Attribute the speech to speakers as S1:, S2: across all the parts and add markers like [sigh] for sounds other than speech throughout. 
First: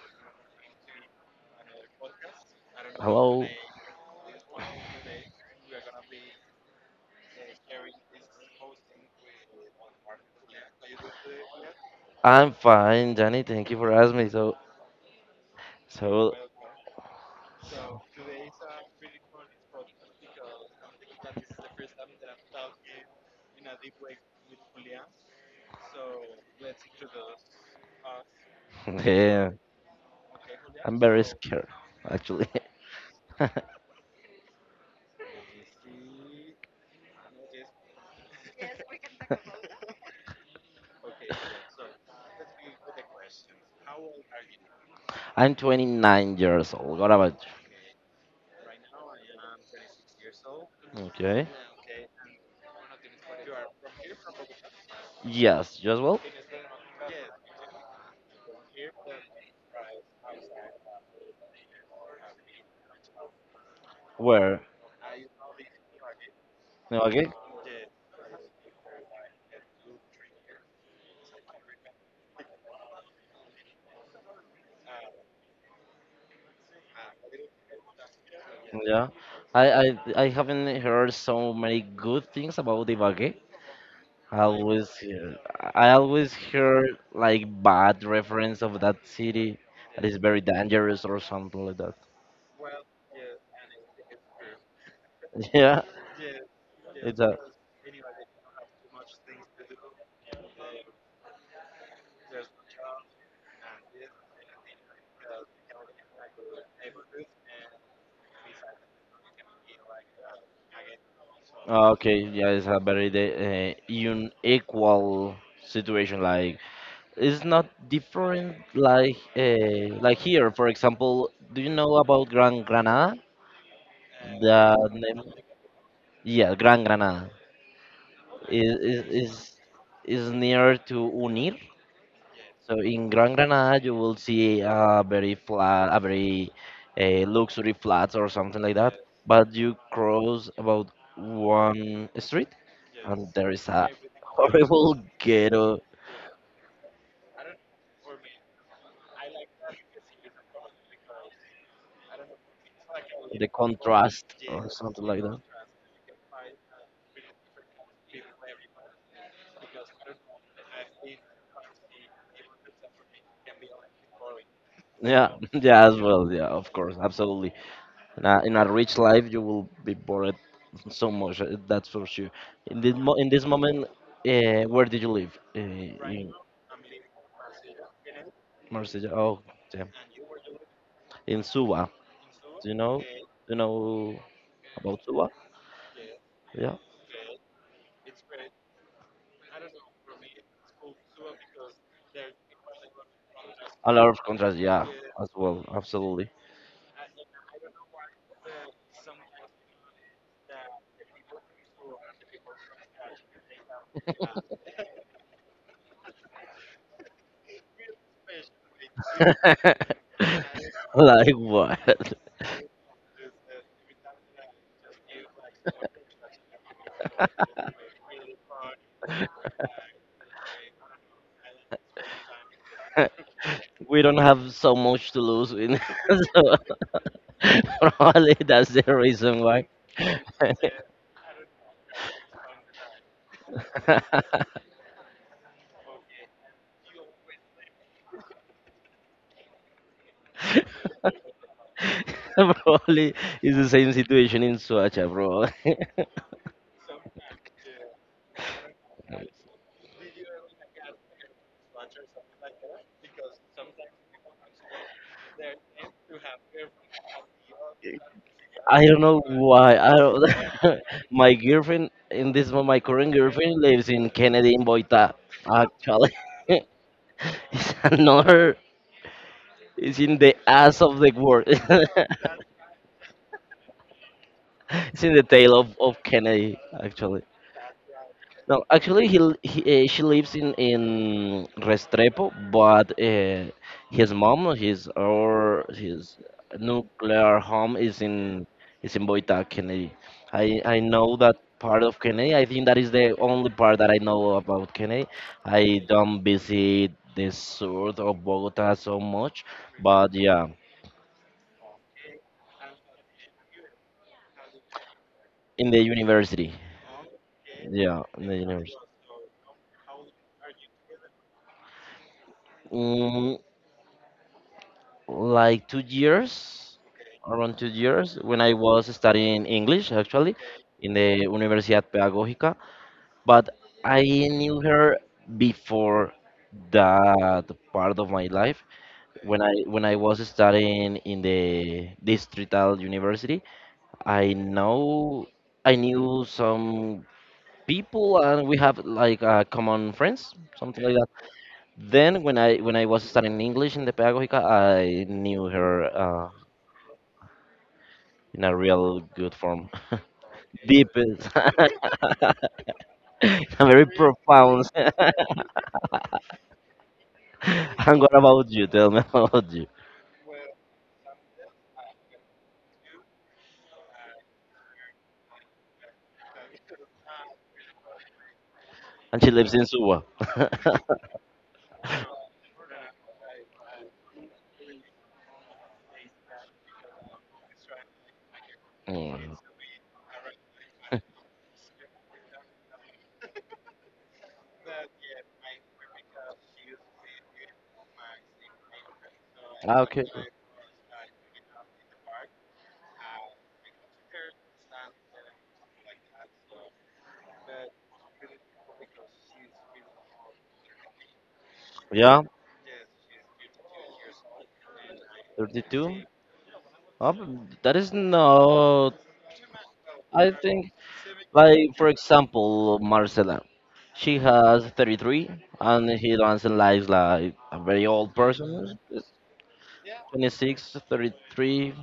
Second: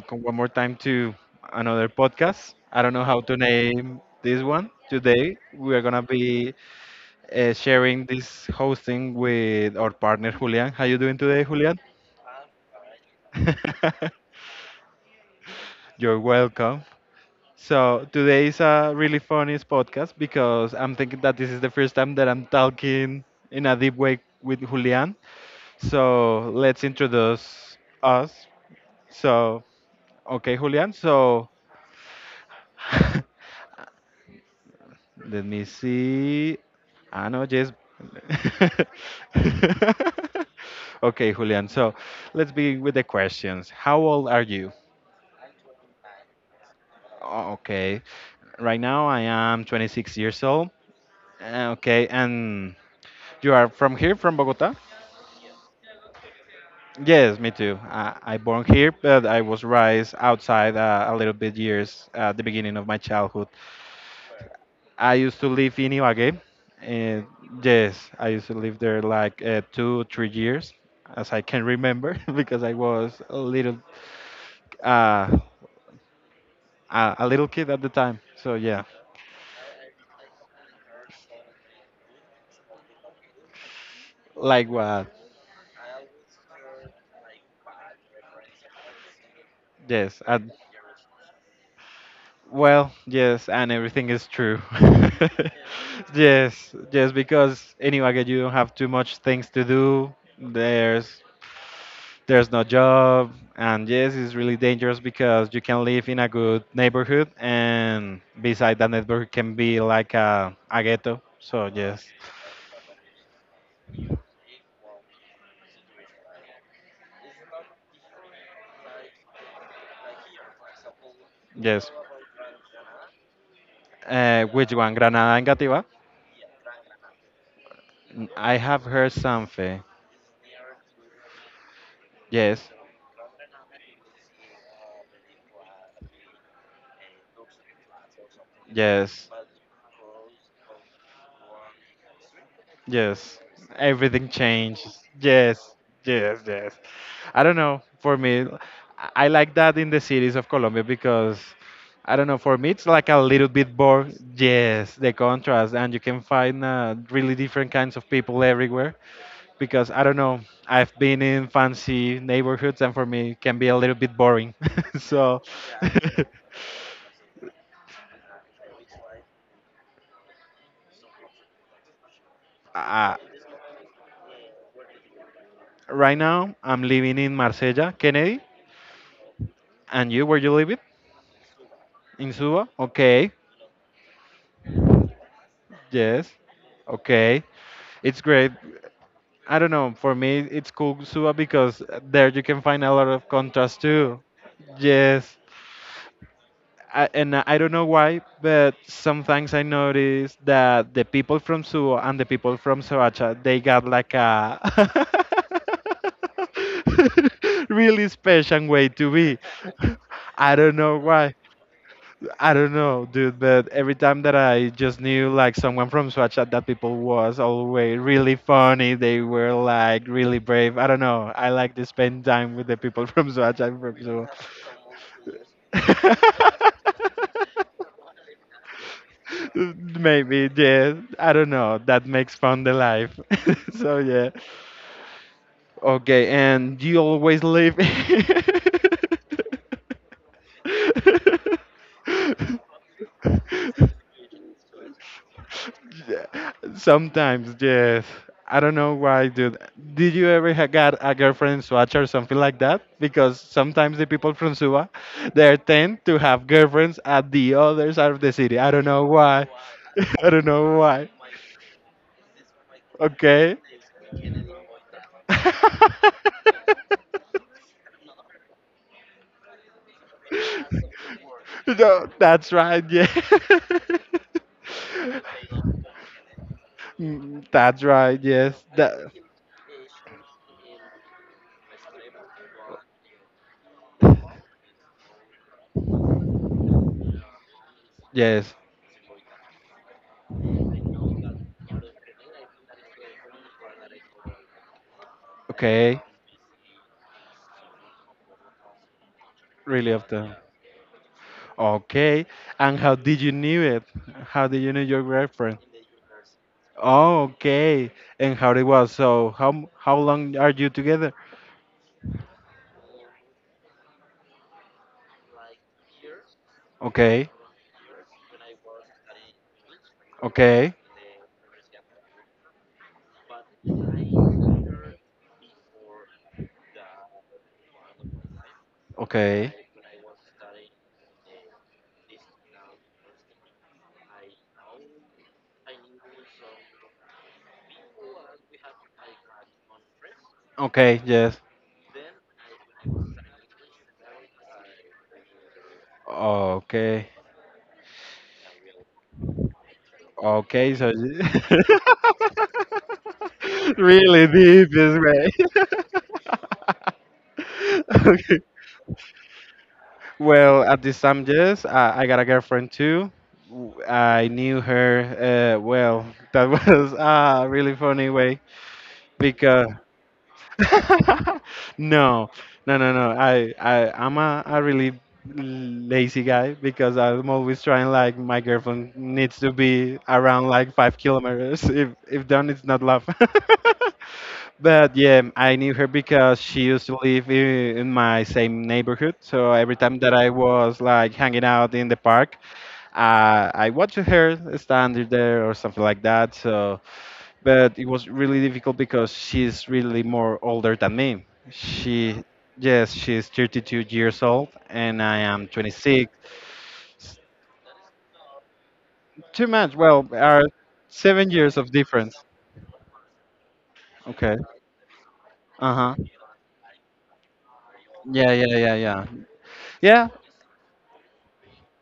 S1: welcome one more time to another podcast. I don't know how to
S2: Hello,
S1: name this one. Today we are gonna be sharing this hosting with our partner Julian. How you doing today, Julian?
S2: I'm fine, Johnny. Thank you for
S1: [laughs]
S2: asking me. So,
S1: You're
S2: so,
S1: welcome. So today is a really funny podcast because I'm thinking that this is the first time that I'm talking in a deep way with Julian. So let's introduce us.
S2: [laughs] yeah,
S1: So okay, Julian.
S2: I'm very
S1: So
S2: scared, actually. [laughs]
S1: [laughs] let me see. Ah, no, yes. [laughs] Okay, Julian. So let's begin with the questions. How old are you?
S2: I'm 29 years old. What about
S1: Oh, okay. Right now I am 26 years old.
S2: you? Okay.
S1: Okay, and you are from here, from Bogota?
S2: Yes, you as well?
S1: Yes, me too. I born here, but I was raised outside a little bit years at the beginning of my childhood.
S2: Where?
S1: I used to live in Ibagué.
S2: No,
S1: And
S2: okay.
S1: yes, I used to live there like two, 3 years, as I can remember, [laughs] because I was a little, uh, a little kid at the time. So yeah,
S2: Yeah. I haven't heard so many good things about Ibagué. I
S1: like
S2: always
S1: what?
S2: hear, I always hear like bad reference of that city that is
S1: Yes.
S2: very dangerous or something like that.
S1: Well, yes, and everything is true.
S2: [laughs] Yeah,
S1: [laughs] Yes, yes,
S2: it's a
S1: because in you don't have too much things to do. There's no job and yes, it's really dangerous because you can live in a good neighborhood and beside that neighborhood can be like a ghetto, so
S2: oh,
S1: yes,
S2: okay. Yeah, it's a very unequal situation. Like it's not different. Like here, for example, do you
S1: yes,
S2: know about Gran Granada?
S1: which
S2: The
S1: one,
S2: name,
S1: granada and gativa?
S2: yeah, Gran Granada
S1: I
S2: is
S1: have
S2: is
S1: heard
S2: is
S1: something.
S2: is near to Unir.
S1: Yes
S2: So in Gran Granada, you will see a very luxury flats or something like that.
S1: yes,
S2: But you cross about one street, and
S1: yes,
S2: there is a
S1: everything changes.
S2: horrible
S1: Yes,
S2: ghetto.
S1: yes, yes. I don't know. For me, I like that in the cities of Colombia because I don't know. For me, it's like a little
S2: The
S1: bit more.
S2: contrast or
S1: Yes,
S2: something
S1: the
S2: like that.
S1: contrast, and you can find really different kinds of people everywhere. Because I don't know, I've been in fancy neighborhoods, and for me, it can be a little bit boring. [laughs]
S2: Yeah,
S1: So.
S2: [laughs] yeah, as
S1: [laughs]
S2: well. Yeah, of course, absolutely. In a rich life, you will be bored [laughs] so much. That's for sure. In this mo
S1: Uh,
S2: in this moment, where did you live?
S1: right
S2: In
S1: now, I'm living in Marsella, Kennedy.
S2: Marseille. Oh, damn.
S1: And you, where you live it?
S2: In Suba.
S1: In Suba?
S2: Do you know? Do
S1: Okay.
S2: you know about Suba?
S1: Yes.
S2: Yeah.
S1: Okay. It's great. I don't know. For me, it's cool Suba because there you can find a lot of contrast
S2: A lot
S1: too.
S2: of contrast. Yeah, as
S1: Yes.
S2: well. Absolutely.
S1: I, and I don't know why, but sometimes I notice that the people from Suba and the people from Soacha, they got like a [laughs] really special way to be. [laughs]
S2: [laughs]
S1: I don't know
S2: Like
S1: why.
S2: what?
S1: I don't know, dude, but every time that I just knew like someone from Swatchat, that people was always really funny, they were like really brave. I don't know. I like to spend time with the people [laughs] from Swatchat
S2: [laughs] We
S1: from
S2: don't
S1: so
S2: have so much to lose in [laughs] so [laughs] probably that's the reason
S1: [laughs]
S2: why.
S1: maybe, yeah. I don't know. That makes fun the life. [laughs] So yeah. Okay, and you always live
S2: [laughs] [laughs] [laughs] Probably it's the same
S1: [laughs] [laughs]
S2: situation in Suacha, bro. [laughs]
S1: yeah, sometimes, yes. I don't know why, dude. Did you ever ha got a girlfriend in Swatch or something like that? Because sometimes the people from Suba, they tend to have girlfriends at the other side of the city. I don't
S2: I don't
S1: know
S2: know
S1: why.
S2: why. I
S1: [laughs] I
S2: don't,
S1: don't know
S2: [laughs]
S1: why.
S2: my girlfriend in this moment, my current
S1: Okay.
S2: girlfriend lives in Kennedy in Boita.
S1: [laughs]
S2: Actually, [laughs] it's another. It's in the ass of the world. [laughs]
S1: No,
S2: It's
S1: that's right. Yeah.
S2: in the tail of
S1: [laughs]
S2: Kennedy. Actually.
S1: Mm, that's right. Yes.
S2: No, actually,
S1: That.
S2: he, l- he she lives in Restrepo, but his mom, his or his nuclear home
S1: Yes.
S2: is in Boita, Kennedy. I know that part of Kennedy. I think that is the only part that I know about Kennedy. I
S1: Okay.
S2: don't visit the south of Bogota so much,
S1: Really
S2: but
S1: often.
S2: yeah,
S1: Okay. And how did you knew it? How did you know your girlfriend?
S2: in the university,
S1: Oh, okay.
S2: yeah, in
S1: And
S2: the
S1: how it
S2: university.
S1: was? So how m- how long are you together?
S2: Mm, like two years
S1: Okay.
S2: around 2 years, when I was studying English actually
S1: Okay.
S2: in the Universidad Pedagógica, but I knew her before that part of my life
S1: Okay.
S2: when I was studying in the Distrital University. I know I knew some people, and we have like common friends, something like
S1: Okay.
S2: that.
S1: Yes.
S2: Then when I was studying English in the Pedagógica, I knew her
S1: Okay.
S2: in a real good form. [laughs]
S1: Okay. So.
S2: Deepest,
S1: You-
S2: [laughs]
S1: [laughs]
S2: very
S1: really
S2: profound.
S1: deep
S2: [laughs] And
S1: this way. [laughs]
S2: what
S1: Okay.
S2: about you? Tell me about you.
S1: Well, at this time, yes, I got a girlfriend too. W- I knew her. Well, [laughs] that was a really funny way
S2: And she lives in
S1: because
S2: Suwa.
S1: [laughs]
S2: [laughs]
S1: no, no, no, no. I'm a really lazy guy because I'm always trying. Like my girlfriend
S2: Mm.
S1: needs to be around like 5 kilometers. If done, it's not love. [laughs] But yeah, I knew her because she used to live in my same neighborhood. So every
S2: Ah,
S1: time
S2: okay.
S1: that I was like hanging out in the park, I watched her standing there or something like that. So, but it was really difficult because she's really more older than me.
S2: Yeah,
S1: She, yes, she's 32 years old and I am
S2: 32.
S1: 26.
S2: Oh,
S1: S-
S2: but that is not.
S1: too much. Well,
S2: I
S1: are
S2: think,
S1: 7 years of
S2: like, for
S1: difference.
S2: example, Marcela. She
S1: Okay.
S2: has 33,
S1: Uh
S2: and
S1: huh.
S2: he doesn't like a very old
S1: Yeah, yeah, yeah,
S2: person.
S1: yeah.
S2: It's
S1: Yeah,
S2: 26, 33.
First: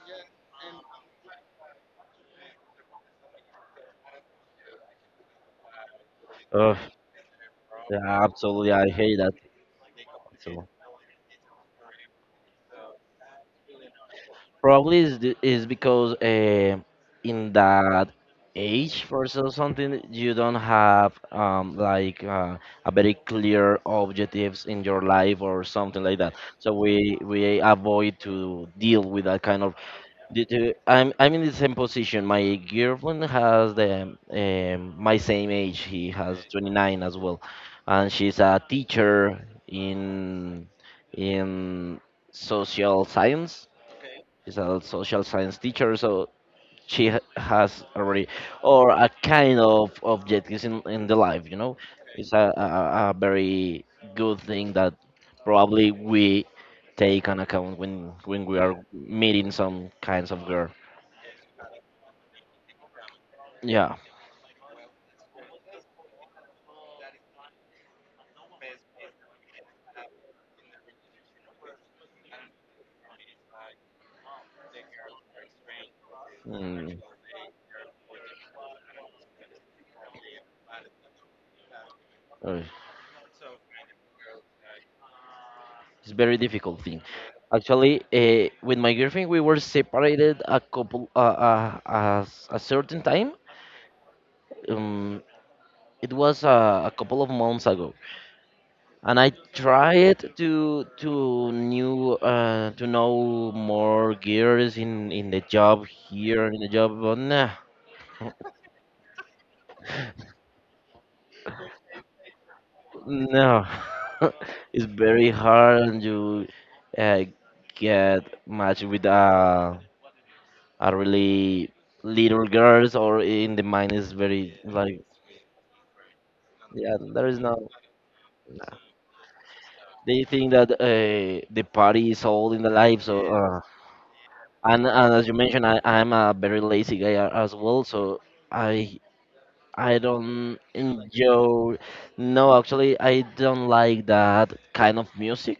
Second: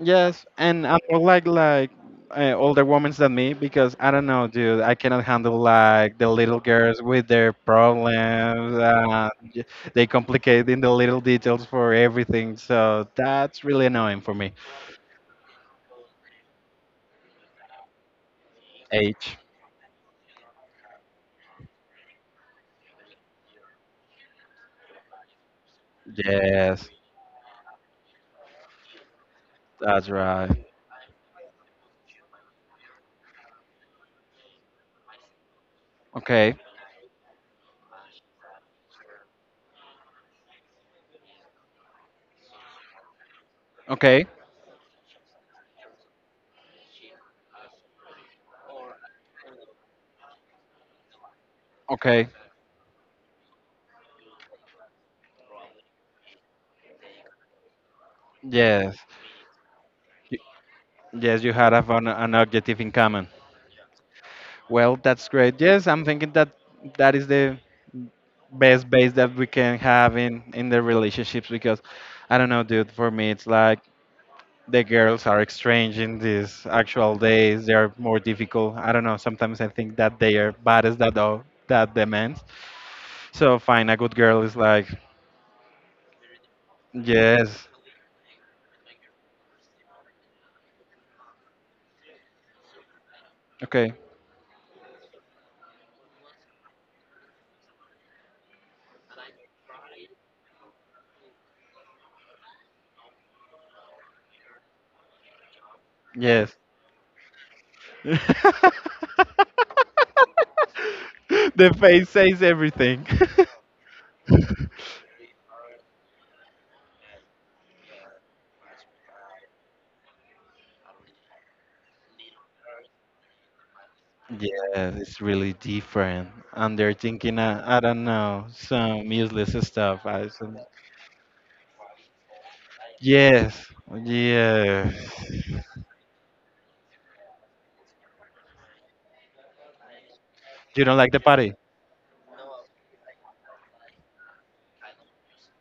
S1: yes, and I'm more like older women than me because I don't know, dude. I cannot handle like the little
S2: Mm.
S1: girls with their
S2: Yeah, absolutely.
S1: problems.
S2: I hate that.
S1: They
S2: So
S1: complicate in the little details for everything, so that's really annoying for me.
S2: probably is because in that age for
S1: Age.
S2: so something you don't have like a very clear objectives in your life or something like that. So
S1: Yes,
S2: we avoid to deal with that kind of
S1: that's
S2: Due
S1: right.
S2: to- I'm in the same position. My girlfriend has the my same age. He has, okay,
S1: Okay,
S2: 29 as well, and she's a teacher in in social science.
S1: okay,
S2: She's a social science teacher, so she has already or a kind of objectives in the life. Okay.
S1: okay.
S2: It's a very good thing that probably we take on account when we, yeah, are
S1: Yes,
S2: meeting some kinds
S1: Y-
S2: of girl.
S1: yes. You had a an objective in common.
S2: Yeah,
S1: Well, that's great. Yes, I'm thinking that is the best base that we can have in the relationships because I don't know, dude. For me, it's like the girls are strange in these
S2: mm,
S1: actual days. They are more difficult. I don't know. Sometimes I think that they are baddest that all that demands.
S2: uh,
S1: So fine, a good girl is like
S2: it's very difficult thing.
S1: yes,
S2: Actually, with my girlfriend, we were separated a couple as a certain time.
S1: okay,
S2: Um, it was a couple of months ago, and I tried to know more girls in the job, here
S1: yes.
S2: in the job, but nah,
S1: [laughs] The face says everything.
S2: no, [laughs]
S1: [laughs]
S2: it's very hard, and you uh, get matched with a are really little girls, or in the mind is very
S1: Yeah,
S2: like,
S1: it's really different. And they're
S2: yeah, there
S1: thinking,
S2: is no,
S1: I don't know, some useless stuff.
S2: they
S1: I
S2: think
S1: said,
S2: that the party is all in the life, so,
S1: yes,
S2: and as you
S1: yes.
S2: mentioned, I'm a very lazy guy as well, so i I don't
S1: You don't like the party?
S2: enjoy. No, actually I don't like that kind of music,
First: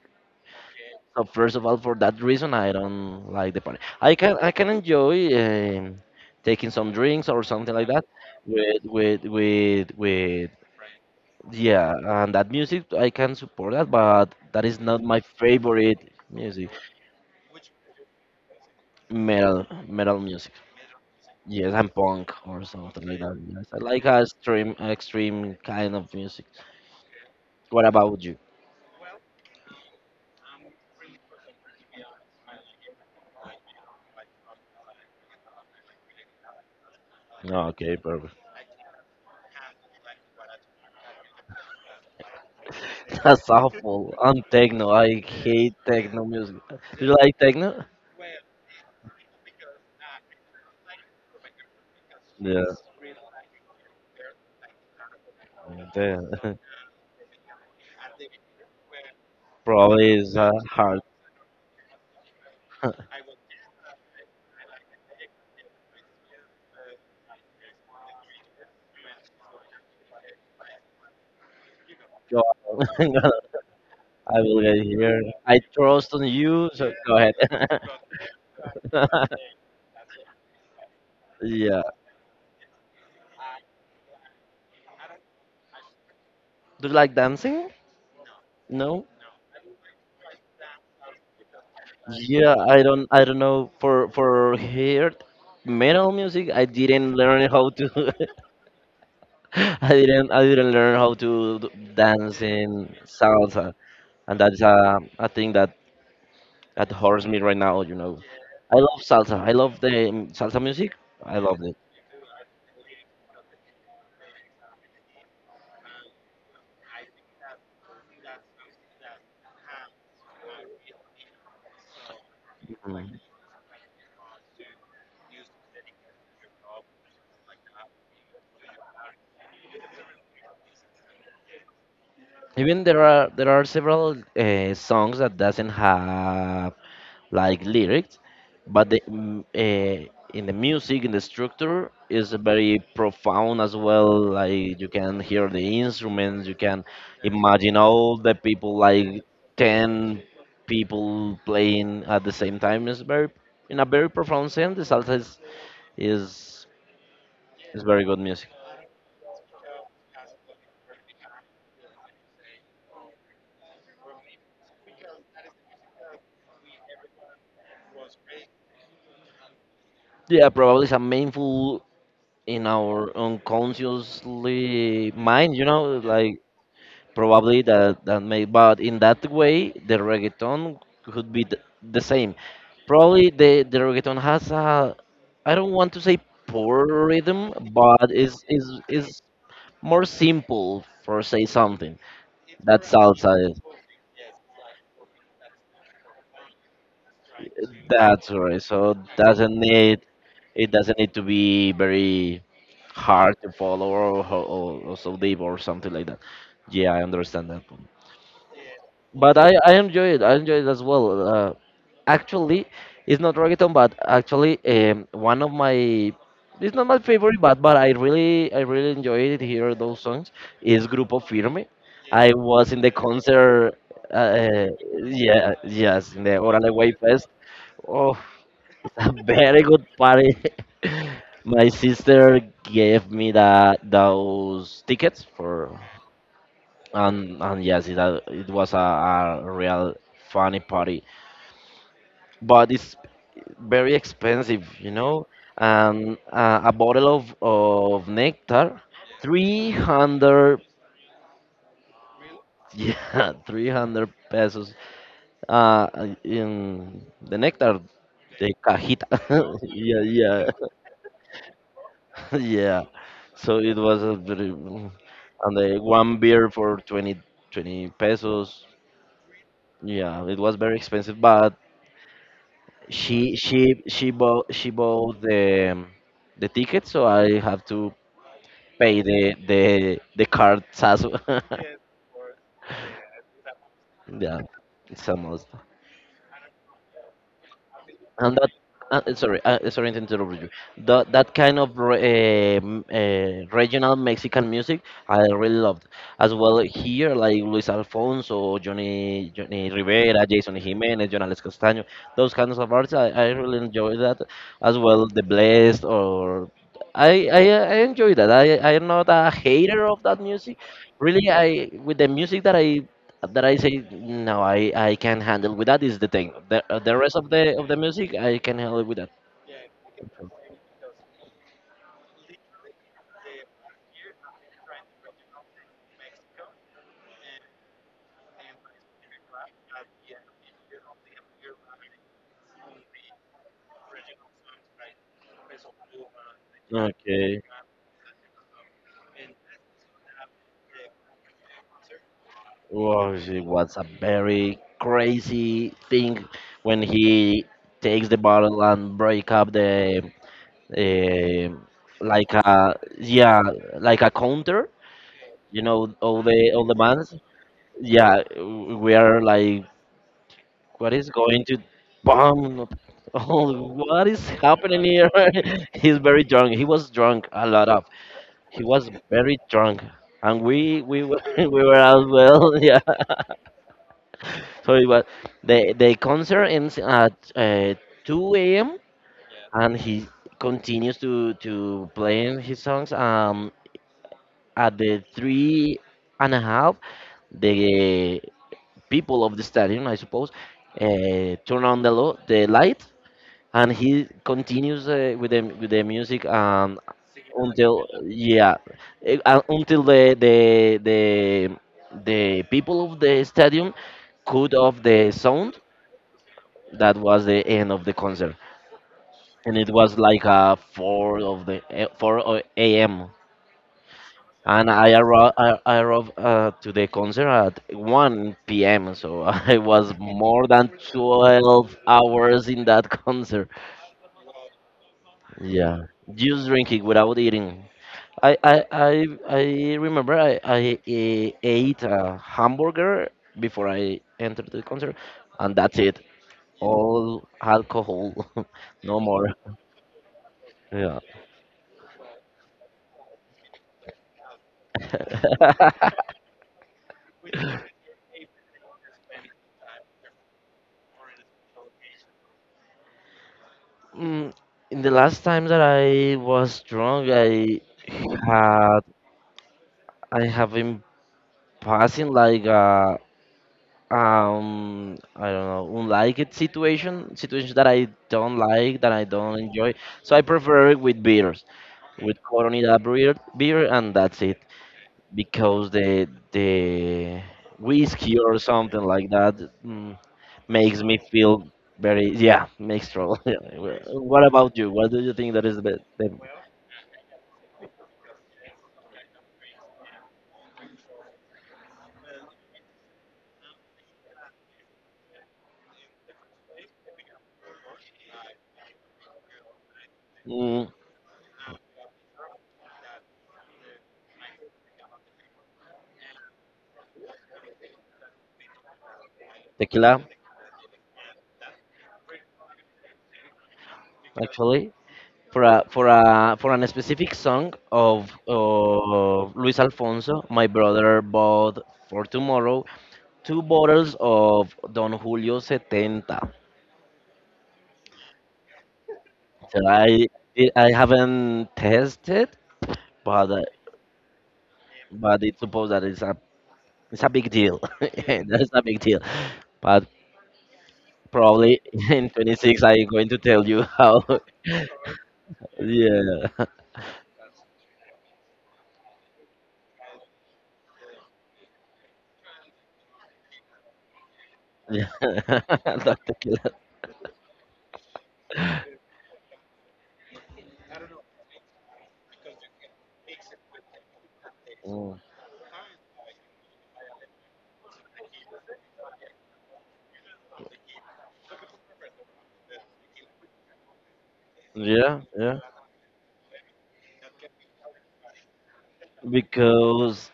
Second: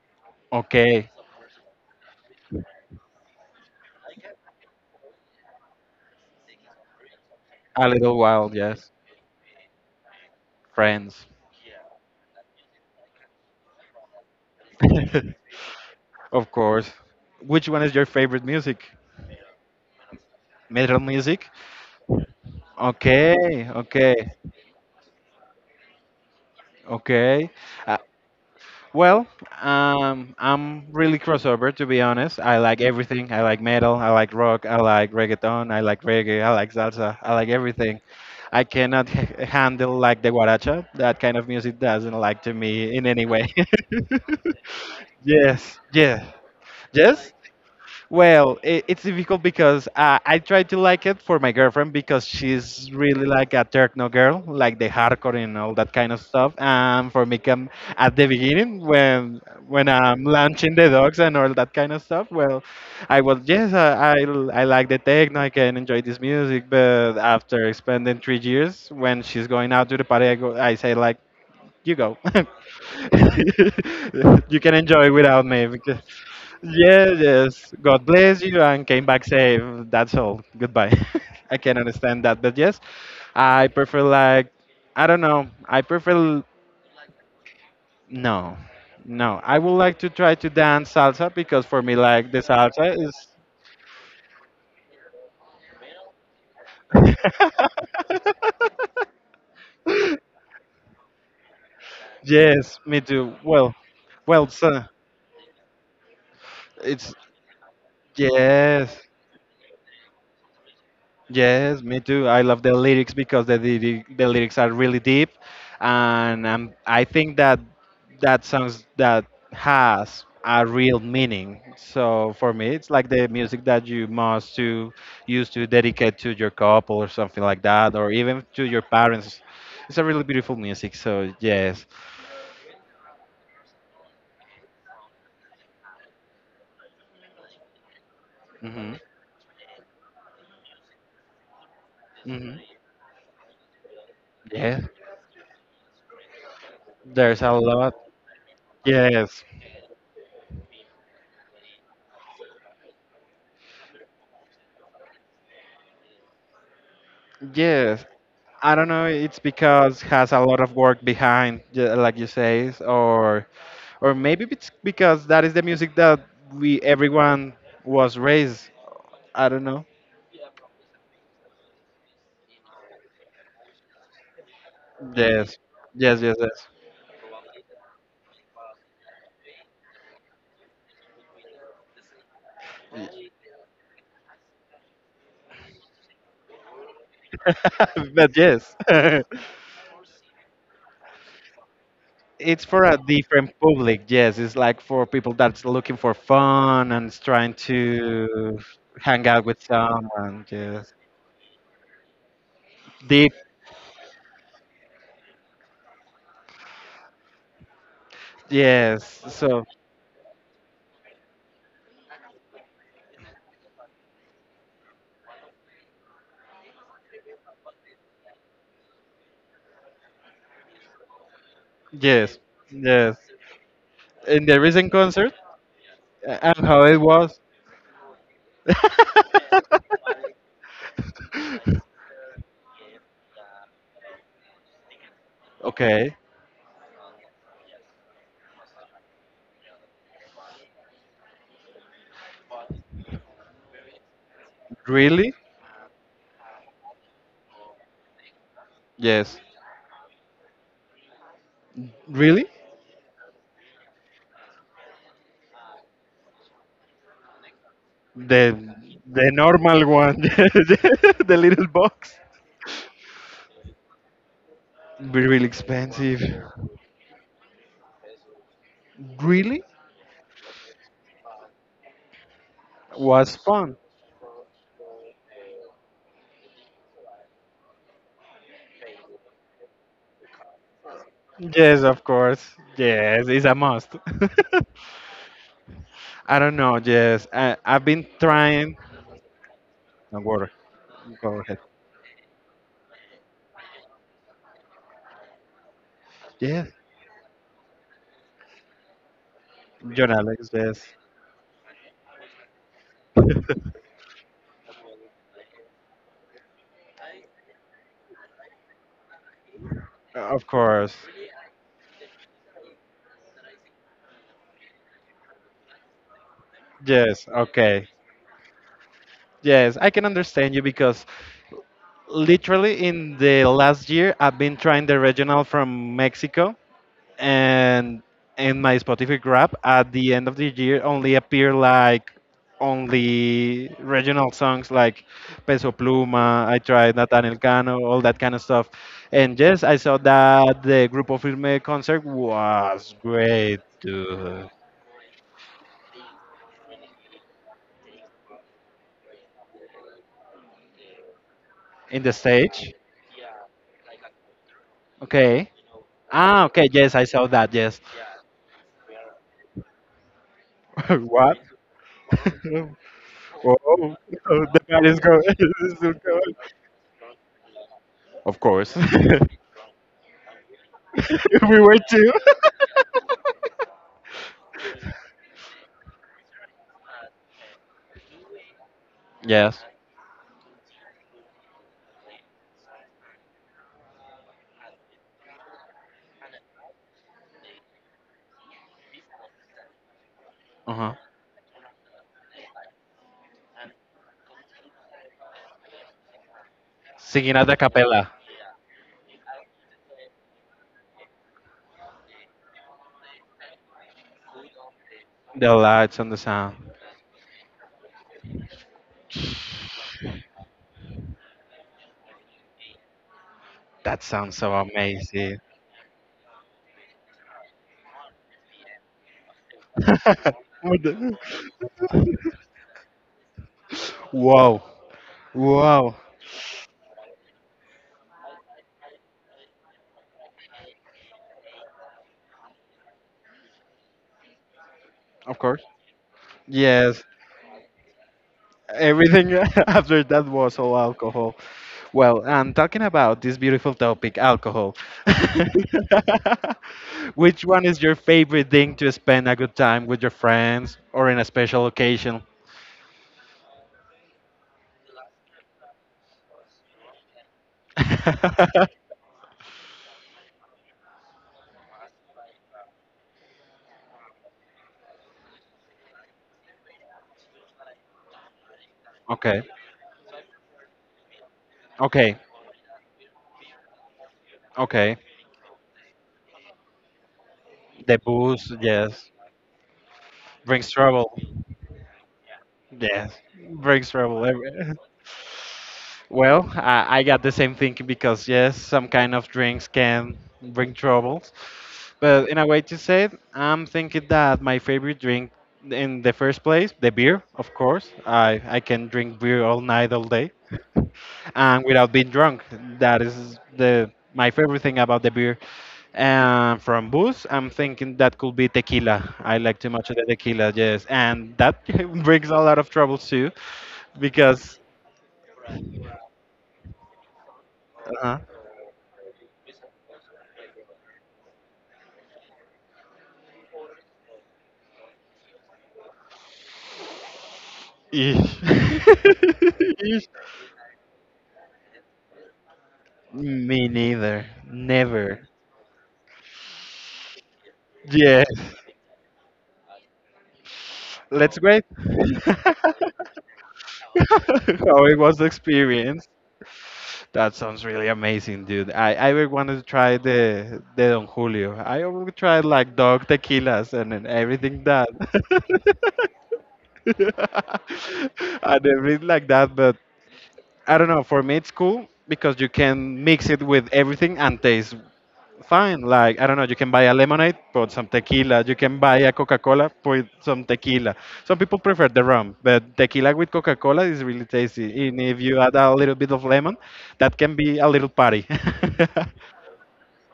S1: Okay,
S2: so first of all, for that reason I don't like the party. I can enjoy taking some drinks or something like
S1: a
S2: that,
S1: little wild.
S2: with
S1: Yes.
S2: with with with
S1: Friends.
S2: Yeah, and that music I can support that, but that is not my
S1: [laughs]
S2: favorite
S1: Of
S2: music.
S1: course. Which one is your favorite music?
S2: Metal, metal music.
S1: Metal music?
S2: Yes, and punk or something like that. Yes,
S1: Okay,
S2: I like a
S1: okay,
S2: extreme, extreme kind of music.
S1: okay.
S2: What
S1: I,
S2: about you?
S1: well, I'm really crossover to be honest. I like everything. I like metal. I like rock. I like reggaeton. I like reggae. I like salsa. I
S2: [laughs]
S1: like
S2: Okay,
S1: everything.
S2: perfect.
S1: I cannot handle like the guaracha. That kind of music doesn't like to me in any way.
S2: That's awful. I'm techno. I
S1: [laughs]
S2: hate
S1: Yes,
S2: techno
S1: yeah,
S2: music. Do you
S1: yes.
S2: like techno?
S1: Well, it's difficult because I try to like it for my girlfriend because
S2: Yeah.
S1: she's really like a techno girl, like the hardcore and all that kind of
S2: Then-
S1: stuff.
S2: [laughs]
S1: And for me, come at the beginning when
S2: Probably
S1: I'm
S2: is a
S1: launching the
S2: hard
S1: dogs and all that kind of stuff. Well, I was yes, I like the techno, I can enjoy this music. But after spending 3 years, when she's going out to the party, I, go, I say like, you go, [laughs]
S2: job. [laughs] I
S1: you
S2: will
S1: can
S2: get
S1: enjoy
S2: here.
S1: without
S2: I
S1: me.
S2: trust on you, so go
S1: Yes,
S2: ahead.
S1: yes. God bless you and came back
S2: [laughs]
S1: safe. That's all. Goodbye. [laughs] I can
S2: yeah.
S1: understand that. But yes, I prefer like I don't know. I prefer
S2: Do you like dancing?
S1: no.
S2: No.
S1: No. I would like to try to dance salsa because for me like the
S2: Yeah, I
S1: salsa
S2: don't. I
S1: is
S2: don't know. For here, metal music, I didn't learn how to. [laughs] I didn't learn how to d-
S1: [laughs]
S2: dance
S1: yes,
S2: in
S1: me too.
S2: salsa,
S1: Well,
S2: and
S1: well,
S2: that's
S1: so
S2: a thing that
S1: it's
S2: hurts me right now. You know, I
S1: yes.
S2: love salsa. I love the salsa music. I love it.
S1: Yes, me too. I love the lyrics because the the lyrics are really deep, and I think that that songs that has a real meaning. So for me, it's like
S2: Mhm.
S1: the music that you must to use to dedicate to your couple or something like that, or even to your parents. It's a really beautiful music. So yes.
S2: Even there are several songs that doesn't have like lyrics, but
S1: Mhm.
S2: the in the music in the structure is
S1: Mhm.
S2: very profound as well. Like
S1: Yes.
S2: you can hear the instruments, you can
S1: There's a
S2: imagine
S1: lot.
S2: all the people, like
S1: Yes.
S2: 10 people playing at the same time. Is very in a very profound sense. The salsa is, is very
S1: Yes.
S2: good music.
S1: I don't know. It's because has a lot of work behind, like you say, or maybe it's because that is the music that we everyone was raised. I don't know.
S2: Yeah, probably some mindful in our unconsciously mind.
S1: Yes, yes,
S2: Like
S1: yes,
S2: probably that may, but in that way the reggaeton could be the same. Probably
S1: yes.
S2: the reggaeton has a, I don't want to say poor rhythm, but
S1: [laughs] But
S2: is
S1: yes,
S2: is is
S1: [laughs]
S2: more simple for say something
S1: it's
S2: that
S1: for a
S2: salsa
S1: different
S2: is,
S1: public. Yes, it's like for people that's looking for fun and is trying
S2: that's
S1: to
S2: right, so
S1: hang out
S2: doesn't
S1: with
S2: need.
S1: someone.
S2: It
S1: Yes,
S2: doesn't need to be very
S1: deep.
S2: hard to follow or so deep or something like that. Yeah, I understand that,
S1: Yes.
S2: but i
S1: So
S2: i enjoy it as well. Uh, Actually, it's not reggaeton, but actually, one of my, it's not my favorite, but I really enjoyed it, hear those songs, is grupo firme. I
S1: yes,
S2: was in the
S1: yes.
S2: concert uh,
S1: In the
S2: uh,
S1: recent concert.
S2: yeah, yes, in the
S1: And
S2: orale
S1: how
S2: way
S1: it
S2: fest.
S1: was.
S2: Oh, [laughs] it's a very good party.
S1: [laughs]
S2: [laughs] My sister gave me that those tickets for,
S1: Okay,
S2: and yes, it, it was a real funny party, but it's very expensive, you know.
S1: really?
S2: And a bottle of nectar,
S1: Yes.
S2: 300,
S1: Really?
S2: yeah, [laughs] 300 pesos uh, in the nectar, the
S1: The
S2: cajita.
S1: the
S2: [laughs]
S1: normal
S2: Yeah,
S1: one,
S2: yeah,
S1: [laughs] the little box.
S2: [laughs] yeah. So it was a very, and
S1: Be really
S2: the one
S1: expensive.
S2: beer for twenty pesos.
S1: Really?
S2: Yeah, it was very expensive, but she
S1: Was
S2: she
S1: fun.
S2: she bought she bought the ticket, so I have to pay the cards as well. [laughs]
S1: Yes, of course. Yes, it's a must. [laughs]
S2: Yeah, it's almost.
S1: I don't know. Yes, I've been
S2: And that,
S1: trying.
S2: sorry to
S1: Don't
S2: interrupt you.
S1: worry.
S2: That
S1: Go ahead.
S2: kind of regional Mexican music, I really loved. As well
S1: Yes,
S2: here, like Luis Alfonso, Johnny
S1: John
S2: Rivera,
S1: Alex.
S2: Jason
S1: Yes,
S2: Jimenez, John Alex Castaño, those kinds of artists, I really
S1: [laughs]
S2: enjoy that. As well, The Blessed or. I enjoy that. I'm not a hater of that
S1: of
S2: music.
S1: course.
S2: Really, I with the music that I say no, I can handle with that is the thing. The rest
S1: Yes.
S2: of the
S1: Okay.
S2: music I can handle with that.
S1: Yes, I can understand you because literally in the last year I've been trying the regional from Mexico and in my Spotify grab at the end of the year only appear like only regional songs like Peso Pluma, I tried Nathaniel
S2: Okay.
S1: Cano, all that kind of stuff. And yes, I saw that the Grupo Firme concert was
S2: Wow, it
S1: great
S2: was a
S1: dude.
S2: very crazy thing when he takes the bottle and break up the um
S1: In the
S2: like
S1: stage.
S2: a, yeah, like a counter.
S1: Okay.
S2: You know all
S1: Ah,
S2: the all
S1: okay.
S2: the
S1: Yes, I
S2: bands.
S1: saw that. Yes.
S2: Yeah, we are like,
S1: [laughs]
S2: what is
S1: What?
S2: going to bomb?
S1: [laughs]
S2: [laughs]
S1: Whoa,
S2: Oh,
S1: oh,
S2: what is
S1: the
S2: happening
S1: man is
S2: here?
S1: going. [laughs]
S2: [laughs]
S1: Is still
S2: He's very
S1: going.
S2: drunk. He was drunk a lot of.
S1: Of
S2: He
S1: course.
S2: was
S1: [laughs]
S2: very drunk, and we were [laughs]
S1: If
S2: we
S1: we
S2: were
S1: were
S2: as
S1: to.
S2: well. [laughs] Yeah. So it was the concert ends at 2 a.m.,
S1: Yes.
S2: and he continues to playing his songs. At the three and a half, the people of the stadium, I suppose,
S1: Uh huh.
S2: turn on the light, and he continues with the music
S1: Singing at the
S2: until,
S1: cappella.
S2: yeah, until the people of the stadium cut off the sound.
S1: The lights and the sound.
S2: That was the end of the concert, and it was like 4 of the eh, 4 o- a.m.,
S1: That sounds so
S2: and I arrived
S1: amazing.
S2: I arrived to the concert at 1 p.m., so [laughs] I was more
S1: [laughs]
S2: than
S1: What the-
S2: 12 hours in that [laughs] concert,
S1: wow.
S2: yeah,
S1: Wow.
S2: just drinking without eating. I I I I remember I ate a hamburger before I entered the concert,
S1: Of
S2: and
S1: course.
S2: that's it.
S1: Yes.
S2: All alcohol, [laughs] no more.
S1: Everything [laughs] after that was all
S2: Yeah.
S1: alcohol. Well, and talking about this beautiful topic, alcohol.
S2: [laughs]
S1: [laughs] Which one is your favorite thing to spend a good time with your friends or in a special occasion? [laughs]
S2: Mm, in the last time that I was drunk, had I have been passing like a I don't know, unlike it situation that I don't like, that I don't
S1: Okay,
S2: enjoy. So I prefer it with beer.
S1: okay,
S2: With Coronita beer, and that's it.
S1: okay.
S2: Because the
S1: The
S2: whiskey or
S1: booze,
S2: something like
S1: yes.
S2: that, mm,
S1: Brings
S2: makes me
S1: trouble,
S2: feel very, yeah, mixed
S1: yes.
S2: trouble.
S1: Brings
S2: [laughs] What
S1: trouble.
S2: about you?
S1: Every-
S2: What
S1: [laughs]
S2: do you think that is the best?
S1: well, I got the same thing because, yes, some kind of drinks can bring troubles. But in a way to say it, I'm thinking that my favorite drink in the first place, the beer, of course. I can drink beer all night, all day,
S2: Mm,
S1: [laughs] and without being drunk. That is the my favorite thing about the beer. And from booze, I'm thinking that could be tequila. I like too much of
S2: Tequila,
S1: the tequila, yes, and that [laughs] brings a lot of troubles too, because.
S2: actually, for a for an specific song of
S1: Uh-huh.
S2: of Luis Alfonso, my brother bought for tomorrow two bottles of Don Julio 70.
S1: Eesh.
S2: So
S1: [laughs] Eesh.
S2: I I haven't tested, but
S1: Me neither. Never.
S2: it's supposed that it's a big deal. [laughs]
S1: Yes.
S2: That's a big deal. But
S1: Let's
S2: probably
S1: great.
S2: [laughs] in
S1: [laughs] How
S2: 26 I'm going to tell you how. [laughs]
S1: it was the experience.
S2: Yeah. [laughs]
S1: That sounds really amazing, dude. I really wanted to try the Don Julio. I already tried like dog tequilas and everything
S2: Yeah.
S1: that [laughs]
S2: [laughs] Not tequila.
S1: and everything like that. But I don't know. For me, it's cool because you can mix it with everything and taste
S2: Mm.
S1: fine. Like, I don't know, you can buy a lemonade, put some tequila. You can buy a Coca Cola, put some tequila. Some people prefer the rum, but tequila with Coca Cola is really tasty.
S2: Yeah,
S1: And if
S2: yeah.
S1: you add a little bit of lemon, that can be a little party. [laughs]
S2: Because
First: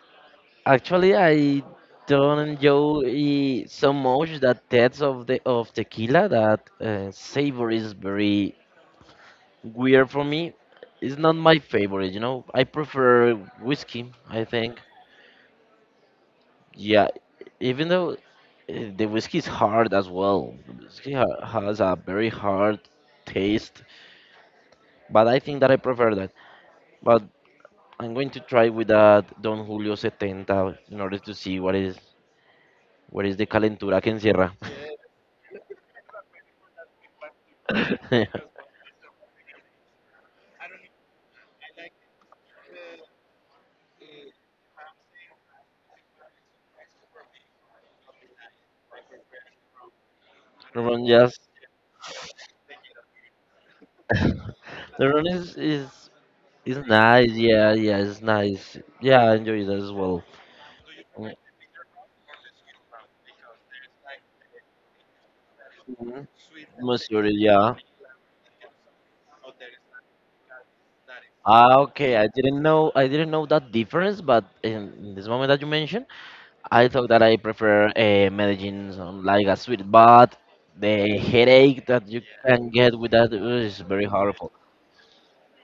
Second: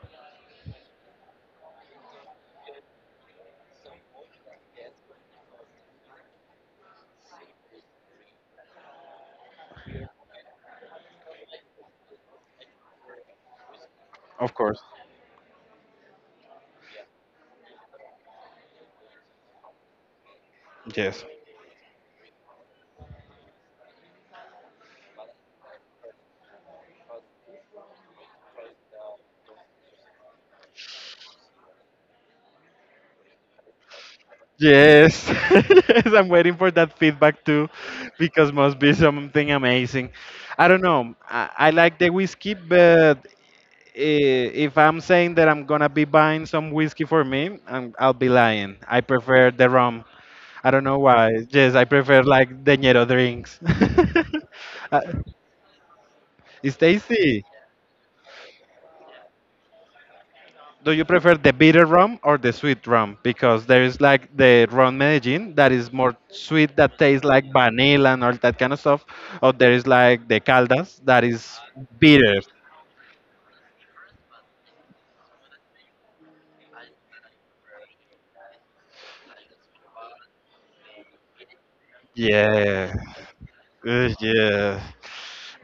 S2: actually I don't enjoy so much that taste of tequila. That savor is very weird for me, it's not my favorite. I prefer whiskey, I
S1: Of course.
S2: think. Yeah, even though the whiskey is hard as well. Whiskey
S1: Yes.
S2: has a very hard taste, but I think that I prefer that. But I'm going to try with that Don Julio 70 in order to see what is the calentura que encierra.
S1: Yes. [laughs] Yes, I'm waiting for that feedback too, because
S2: [laughs]
S1: must be something amazing. I don't know. I like the whiskey, but if I'm saying that I'm gonna be buying some whiskey for me, I'll be lying. I prefer the rum. I
S2: The
S1: don't know
S2: rum, yes.
S1: why. Yes, I prefer like the Ñero drinks. [laughs]
S2: [laughs]
S1: Uh,
S2: The rum
S1: it's
S2: is nice.
S1: tasty.
S2: Yeah, yeah, it's nice. Yeah, I enjoy that as well.
S1: Do you prefer the bitter rum or the sweet rum? Because there is like the rum Medellin that is more
S2: Mhm.
S1: sweet, that tastes
S2: Mussoorie,
S1: like
S2: yeah.
S1: vanilla and all that kind of stuff. Or there is like the Caldas that is
S2: Ah, okay. I
S1: bitter.
S2: didn't know. I didn't know that difference, but in this moment that you mentioned, I thought that I prefer a Medellin, like a sweet, but the headache that you can
S1: Yeah.
S2: get with that, is very horrible.
S1: Yeah.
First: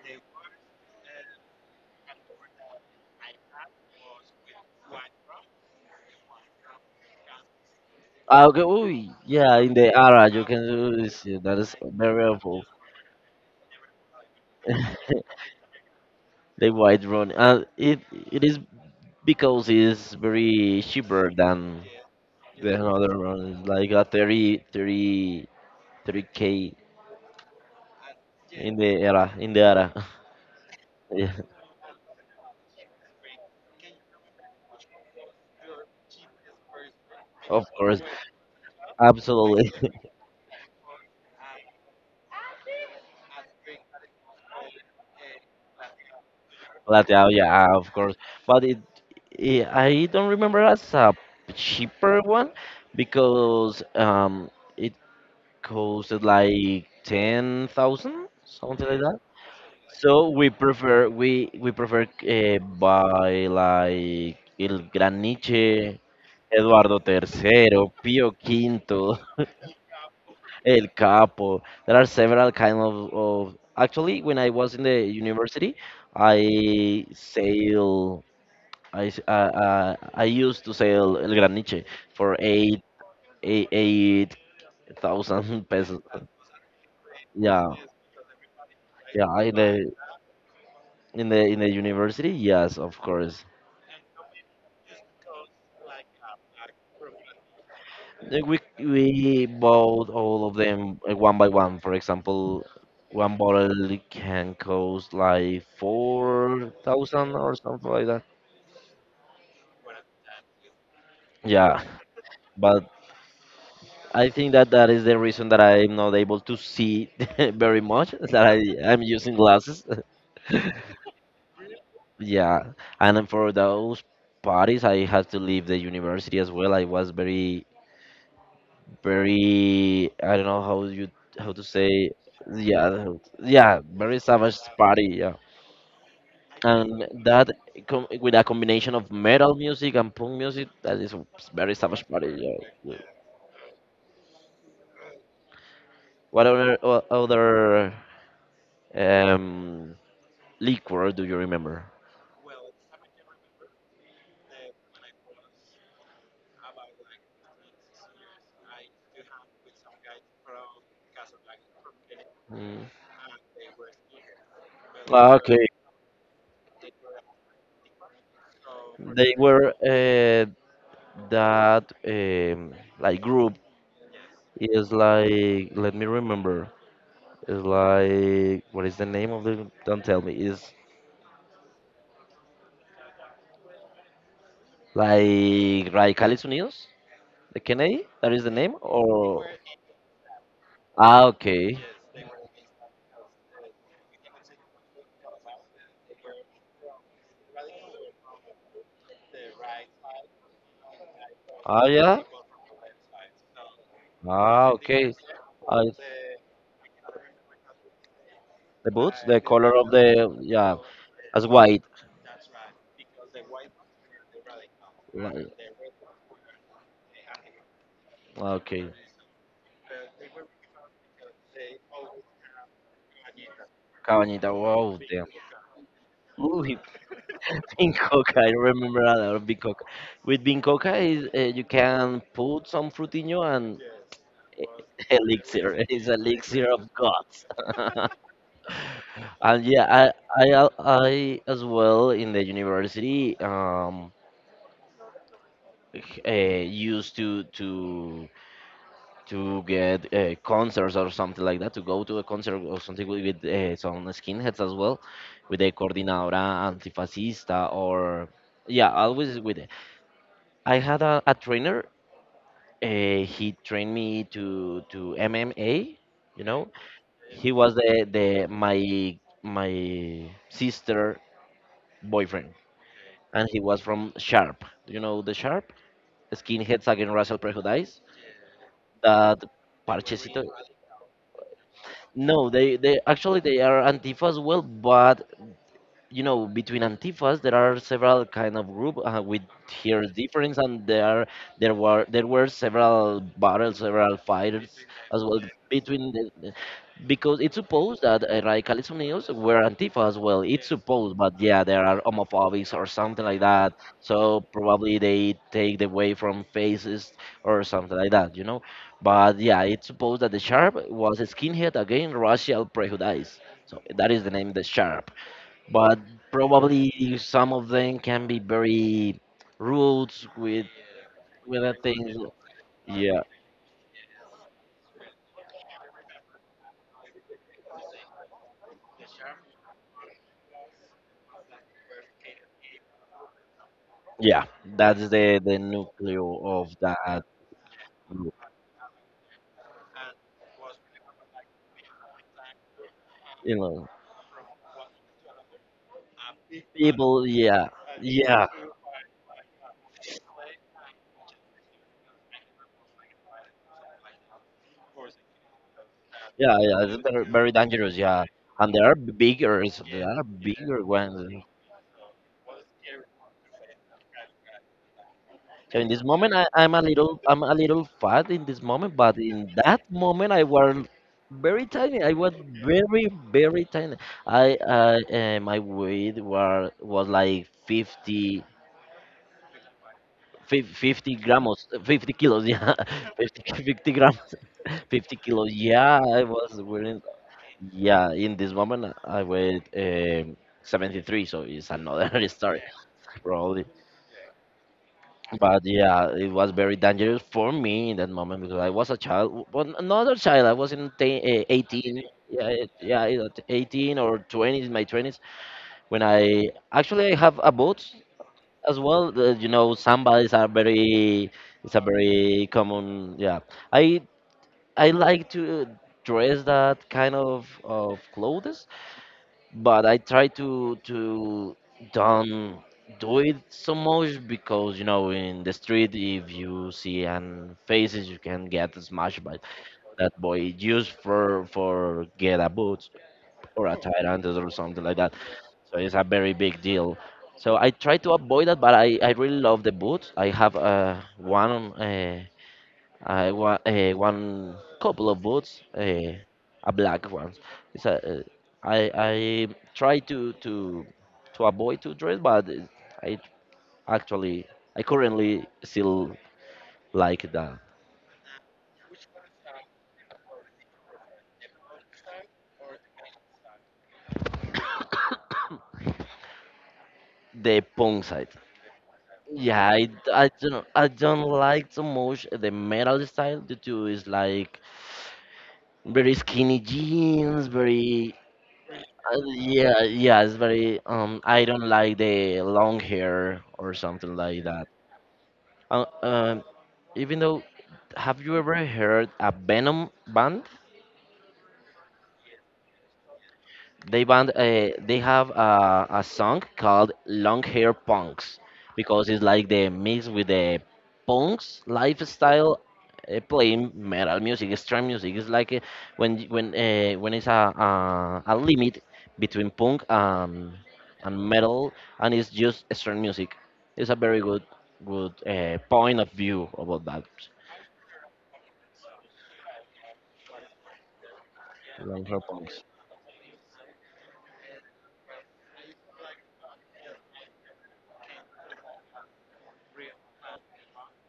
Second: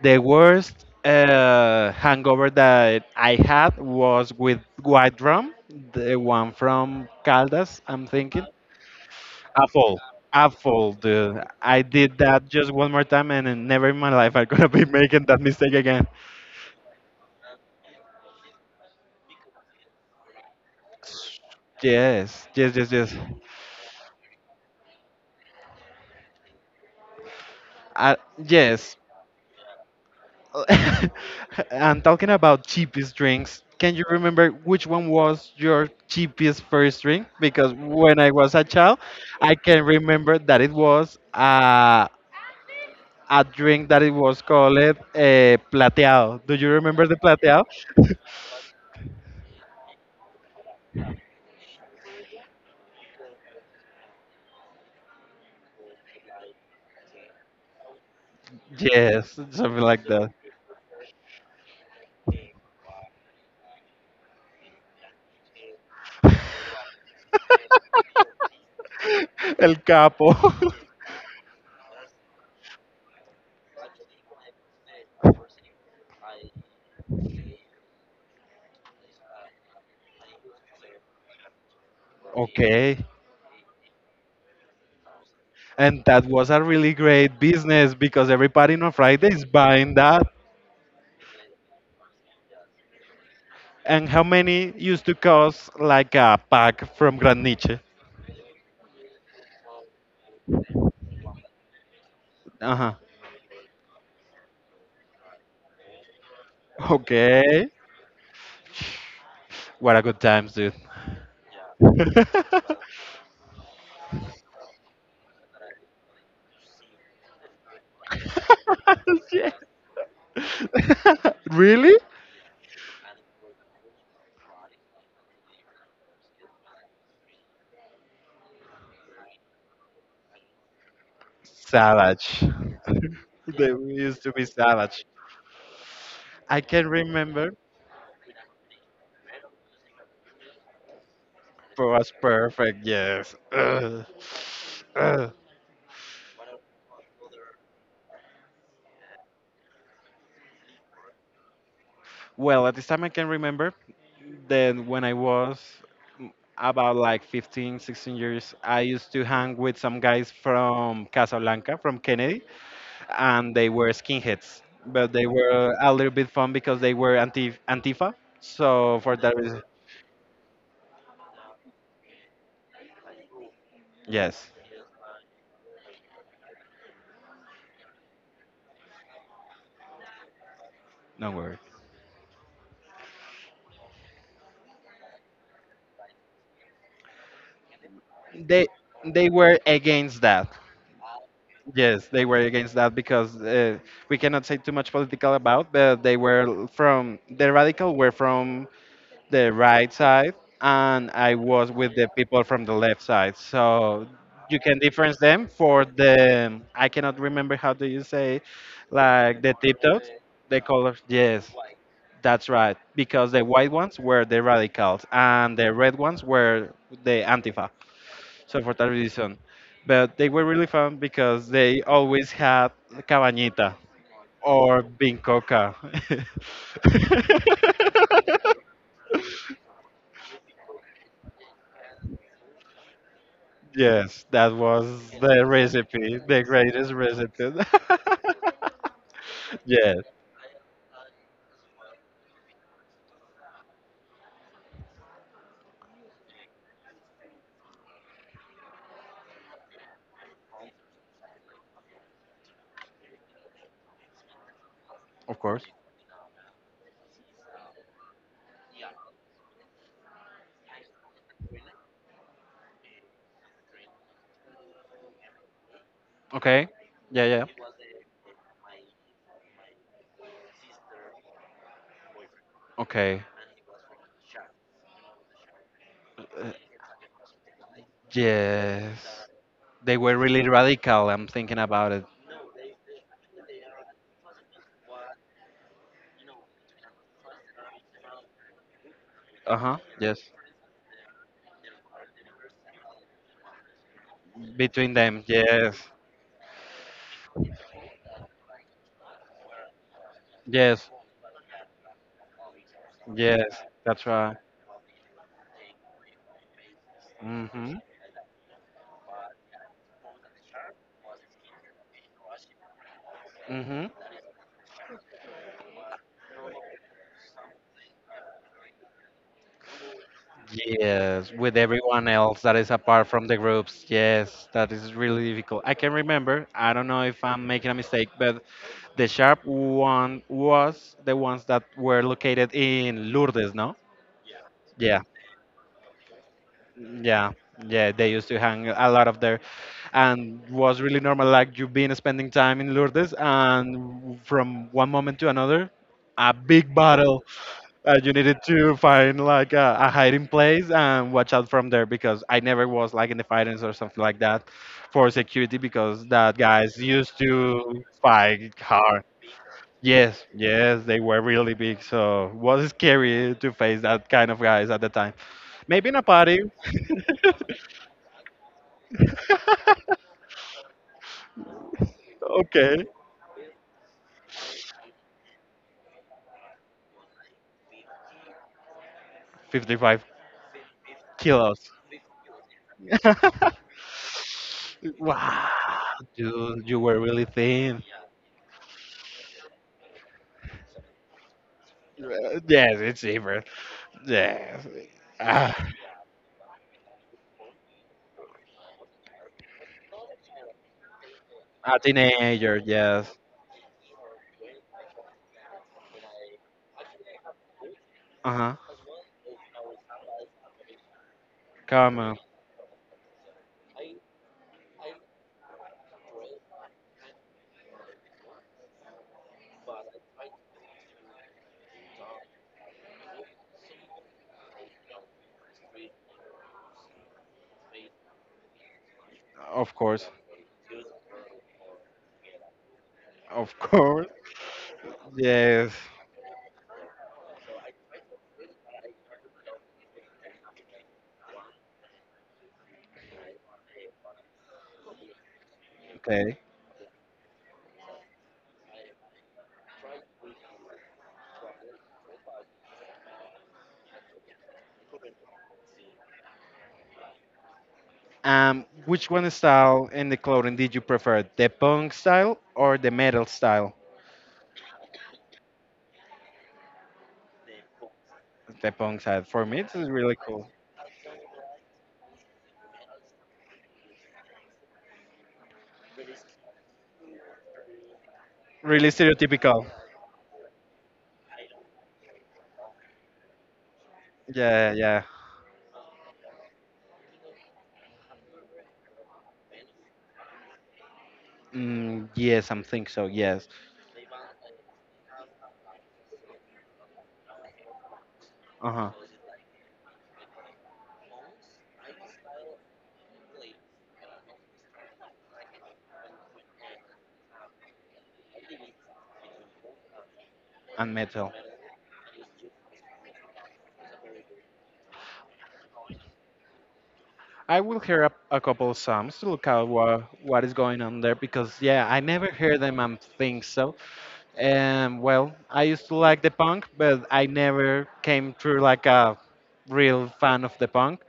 S1: The worst hangover that I had was with White rum, the one from Caldas, I'm thinking.
S2: Ah, okay. Ooh, yeah. In the
S1: Awful.
S2: ara, you can
S1: Awful,
S2: do this. Yeah,
S1: dude.
S2: that is
S1: I did
S2: very
S1: that
S2: awful.
S1: just one more time and then never in my life I'm gonna be making that
S2: [laughs]
S1: mistake again.
S2: The white rum. It is because it's very cheaper than
S1: Yes,
S2: the
S1: yes, yes, yes.
S2: another one. It's like a thirty thirty thirty k
S1: Uh,
S2: in the
S1: yes,
S2: era,
S1: [laughs]
S2: [laughs] yeah,
S1: and talking about cheapest drinks, can you remember which one was your cheapest first drink?
S2: of
S1: Because
S2: course,
S1: when I was a child, I
S2: absolutely.
S1: can
S2: [laughs]
S1: remember that it was a drink that it was called plateado. Do you remember
S2: Latte,
S1: the plateado?
S2: yeah, of course,
S1: [laughs]
S2: but it I don't remember as a cheaper one because it costed like 10,000 something like that.
S1: Yes, something like
S2: So
S1: that.
S2: we prefer buy like el Gran Niche, Eduardo III, Pío V,
S1: [laughs] El Capo. [laughs]
S2: El Capo. There are several kind of, actually when I was in the university, I sail I used to sail El Graniche for eight
S1: Okay.
S2: eight eight thousand [laughs] pesos.
S1: And that was a really great
S2: Yeah,
S1: business because everybody on Friday
S2: yeah.
S1: is
S2: In the
S1: buying that.
S2: university, yes, of course.
S1: And how many used to cost like a pack from Grand Niche?
S2: We bought all of them, one by one. For example,
S1: Uh huh.
S2: one bottle can cost like 4,000 or
S1: Okay.
S2: something like that.
S1: What a good times, dude.
S2: Yeah,
S1: [laughs]
S2: but I think that that is the reason that I'm not able to see [laughs] very much, that I am using
S1: Yeah.
S2: glasses. [laughs]
S1: [laughs] Really?
S2: Yeah, and then for those parties, I had to leave the university as well. I was very, very, I don't know how you, how to say,
S1: Savage.
S2: yeah,
S1: [laughs] They
S2: yeah, very
S1: used to be
S2: savage
S1: savage.
S2: party, yeah.
S1: I can
S2: And
S1: remember
S2: that
S1: it
S2: com with a combination of metal music and punk music, that is very savage
S1: was
S2: party,
S1: perfect.
S2: yeah.
S1: Yes. Ugh. Ugh.
S2: What other other um liquor do you remember?
S1: Well, at this time I can remember then when I was m- about like 15, 16 years, I used to hang with some guys from Casablanca, from Kennedy,
S2: Mm.
S1: and they were skinheads. But they
S2: Ah, okay.
S1: were a little bit fun because they were anti Antifa. So for
S2: They
S1: that reason,
S2: were that, like group
S1: yes,
S2: is, like, let me remember. Is like, what is the name of the? Don't tell me. Is
S1: no worry.
S2: like Radicales Unidos? The Kennedy? That is the
S1: They
S2: name,
S1: they
S2: or?
S1: were against that.
S2: Ah, okay.
S1: Yes, they were against that because we cannot say too much political about, but they were from the radical were from the right side and I was
S2: Ah,
S1: with the
S2: yeah.
S1: people from the left side. So you
S2: Ah,
S1: can
S2: okay.
S1: difference them for
S2: I,
S1: the I cannot remember how do you say
S2: The boots,
S1: like
S2: the
S1: the
S2: color of
S1: tiptoes,
S2: the,
S1: the
S2: yeah,
S1: colors.
S2: as
S1: Yes,
S2: white.
S1: that's right. Because the white ones were the radicals
S2: Right.
S1: and the red ones were the antifa. So for that
S2: Okay.
S1: reason, but they were really fun because they always had cabañita
S2: Cabañita,
S1: or
S2: wow, damn.
S1: bincoca.
S2: Ooh, [laughs] bean coca, I
S1: [laughs]
S2: remember a lot of bean coca. With bean coca, you can put some frutinho and
S1: Yes, that was
S2: [laughs]
S1: the
S2: elixir. It's
S1: recipe, the
S2: elixir of
S1: greatest
S2: gods.
S1: recipe.
S2: [laughs]
S1: [laughs]
S2: And yeah,
S1: Yes,
S2: I as well, in the university, used to get concerts or something like that, to go to a concert or something with, some skinheads as well,
S1: of
S2: with
S1: course.
S2: the coordinadora antifascista, or yeah, always with it. I had a trainer. He trained me to MMA. You know,
S1: Okay. Yeah, yeah.
S2: he was the my sister boyfriend,
S1: Okay.
S2: and he was from Sharp. Do you know the Sharp?
S1: Uh,
S2: Skinheads against Racial Prejudice.
S1: yes.
S2: That
S1: They were
S2: parchecito.
S1: really radical. I'm thinking about it.
S2: No, they actually they are Antifa as well, but you know between antifas there are several kind of group, with
S1: Uh huh.
S2: here
S1: Yes.
S2: difference, and there were several battles, several fighters
S1: Between them.
S2: as well,
S1: Yes.
S2: between because it's supposed that, radicales unidos were antifa as well, it's
S1: Yes.
S2: supposed, but yeah there are homophobics or something like
S1: Yes.
S2: that,
S1: That's right.
S2: so probably they take the way from faces
S1: Mm
S2: or
S1: hmm.
S2: something like that. But yeah, it's supposed that the sharp was a skinhead again racial prejudice,
S1: Mm
S2: so
S1: hmm.
S2: that is the name, the sharp, but probably some of them can be very rude
S1: Yes, with
S2: with the
S1: everyone
S2: things.
S1: else that is apart
S2: Yeah,
S1: from the groups. Yes, that is really difficult. I can remember, I don't know if I'm making a mistake, but the sharp one was the ones that were located in Lourdes, no?
S2: yeah,
S1: Yeah,
S2: that's the nucleo of that
S1: yeah, yeah. They used
S2: group.
S1: to hang a lot of there, and was really normal. Like you been spending time in Lourdes,
S2: You know,
S1: and from one moment to another, a big battle
S2: people. Yeah,
S1: You needed
S2: yeah,
S1: to find like a hiding place and watch out from there because I never was like in the fightings or something like that for security because that
S2: yeah,
S1: guys
S2: yeah. It's
S1: used
S2: very, very
S1: to
S2: dangerous. Yeah,
S1: fight
S2: and they are
S1: hard.
S2: bigger. So they are
S1: Yes,
S2: bigger
S1: yes, they were
S2: ones.
S1: really big, so it was scary to face that kind of guys at the time.
S2: So
S1: Maybe
S2: in
S1: in
S2: this
S1: a
S2: moment,
S1: party,
S2: I'm a little, fat in this moment, but in that
S1: [laughs]
S2: moment, I was very tiny. I was
S1: okay,
S2: very, very tiny. I, I, my weight was like 50,
S1: 55
S2: 50 grams,
S1: kilos.
S2: 50 kilos, yeah, [laughs] 50
S1: [laughs]
S2: 50 grams, [laughs] 50
S1: Wow,
S2: kilos. Yeah, I was
S1: dude, you were
S2: wearing.
S1: really thin.
S2: Yeah, in this moment, I weighed, 73, so it's another [laughs] story,
S1: Yes, it's evil.
S2: probably.
S1: Yes. Ah.
S2: But yeah, it was very dangerous for me in that moment because I was a child, but another child. I was in
S1: A
S2: 18, yeah,
S1: teenager,
S2: yeah,
S1: yes.
S2: 18 or 20s, my 20s, when I have a boat
S1: Uh huh.
S2: as well. Samba is it's a
S1: Come on.
S2: very common. Yeah, I I like to dress that kind of clothes, but I try to don't do it so much because you know in the street if you see an faces you can get smashed by
S1: Of course.
S2: that boy used for get a boot
S1: Of [laughs]
S2: or a
S1: course.
S2: tyrant or something like that.
S1: Yes.
S2: So it's a very big deal. So I try to avoid that, but I really love the boots. I have, one, uh, I want, one couple of boots,
S1: Okay.
S2: a black one. It's a, I try to avoid to dress, but I actually I currently still like
S1: Which one style in the clothing did you prefer? The punk style or the metal style?
S2: the punk side.
S1: The punk style. For me,
S2: Yeah,
S1: this is really cool.
S2: I don't like so much the metal style due to is like very skinny jeans, very,
S1: Really stereotypical.
S2: yeah it's very, I don't like the long hair or something like that.
S1: Yeah, yeah.
S2: Uh, um, Even though, have you ever heard a Venom band?
S1: Mm, yes, I think so. Yes.
S2: They have a song called Long Hair Punks
S1: Uh huh.
S2: because it's like the mix with the punks lifestyle, playing metal music, extreme music. It's like, when y- when when it's a limit between punk
S1: And
S2: and
S1: metal.
S2: metal, and it's just extreme music. It's a very good point of view about that.
S1: I will hear a couple of songs to look out what is going on there because yeah, I
S2: Long Hair
S1: never hear
S2: Punks.
S1: them. I'm think so. And well, I used to like the punk, but I never came through like a real fan of the punk.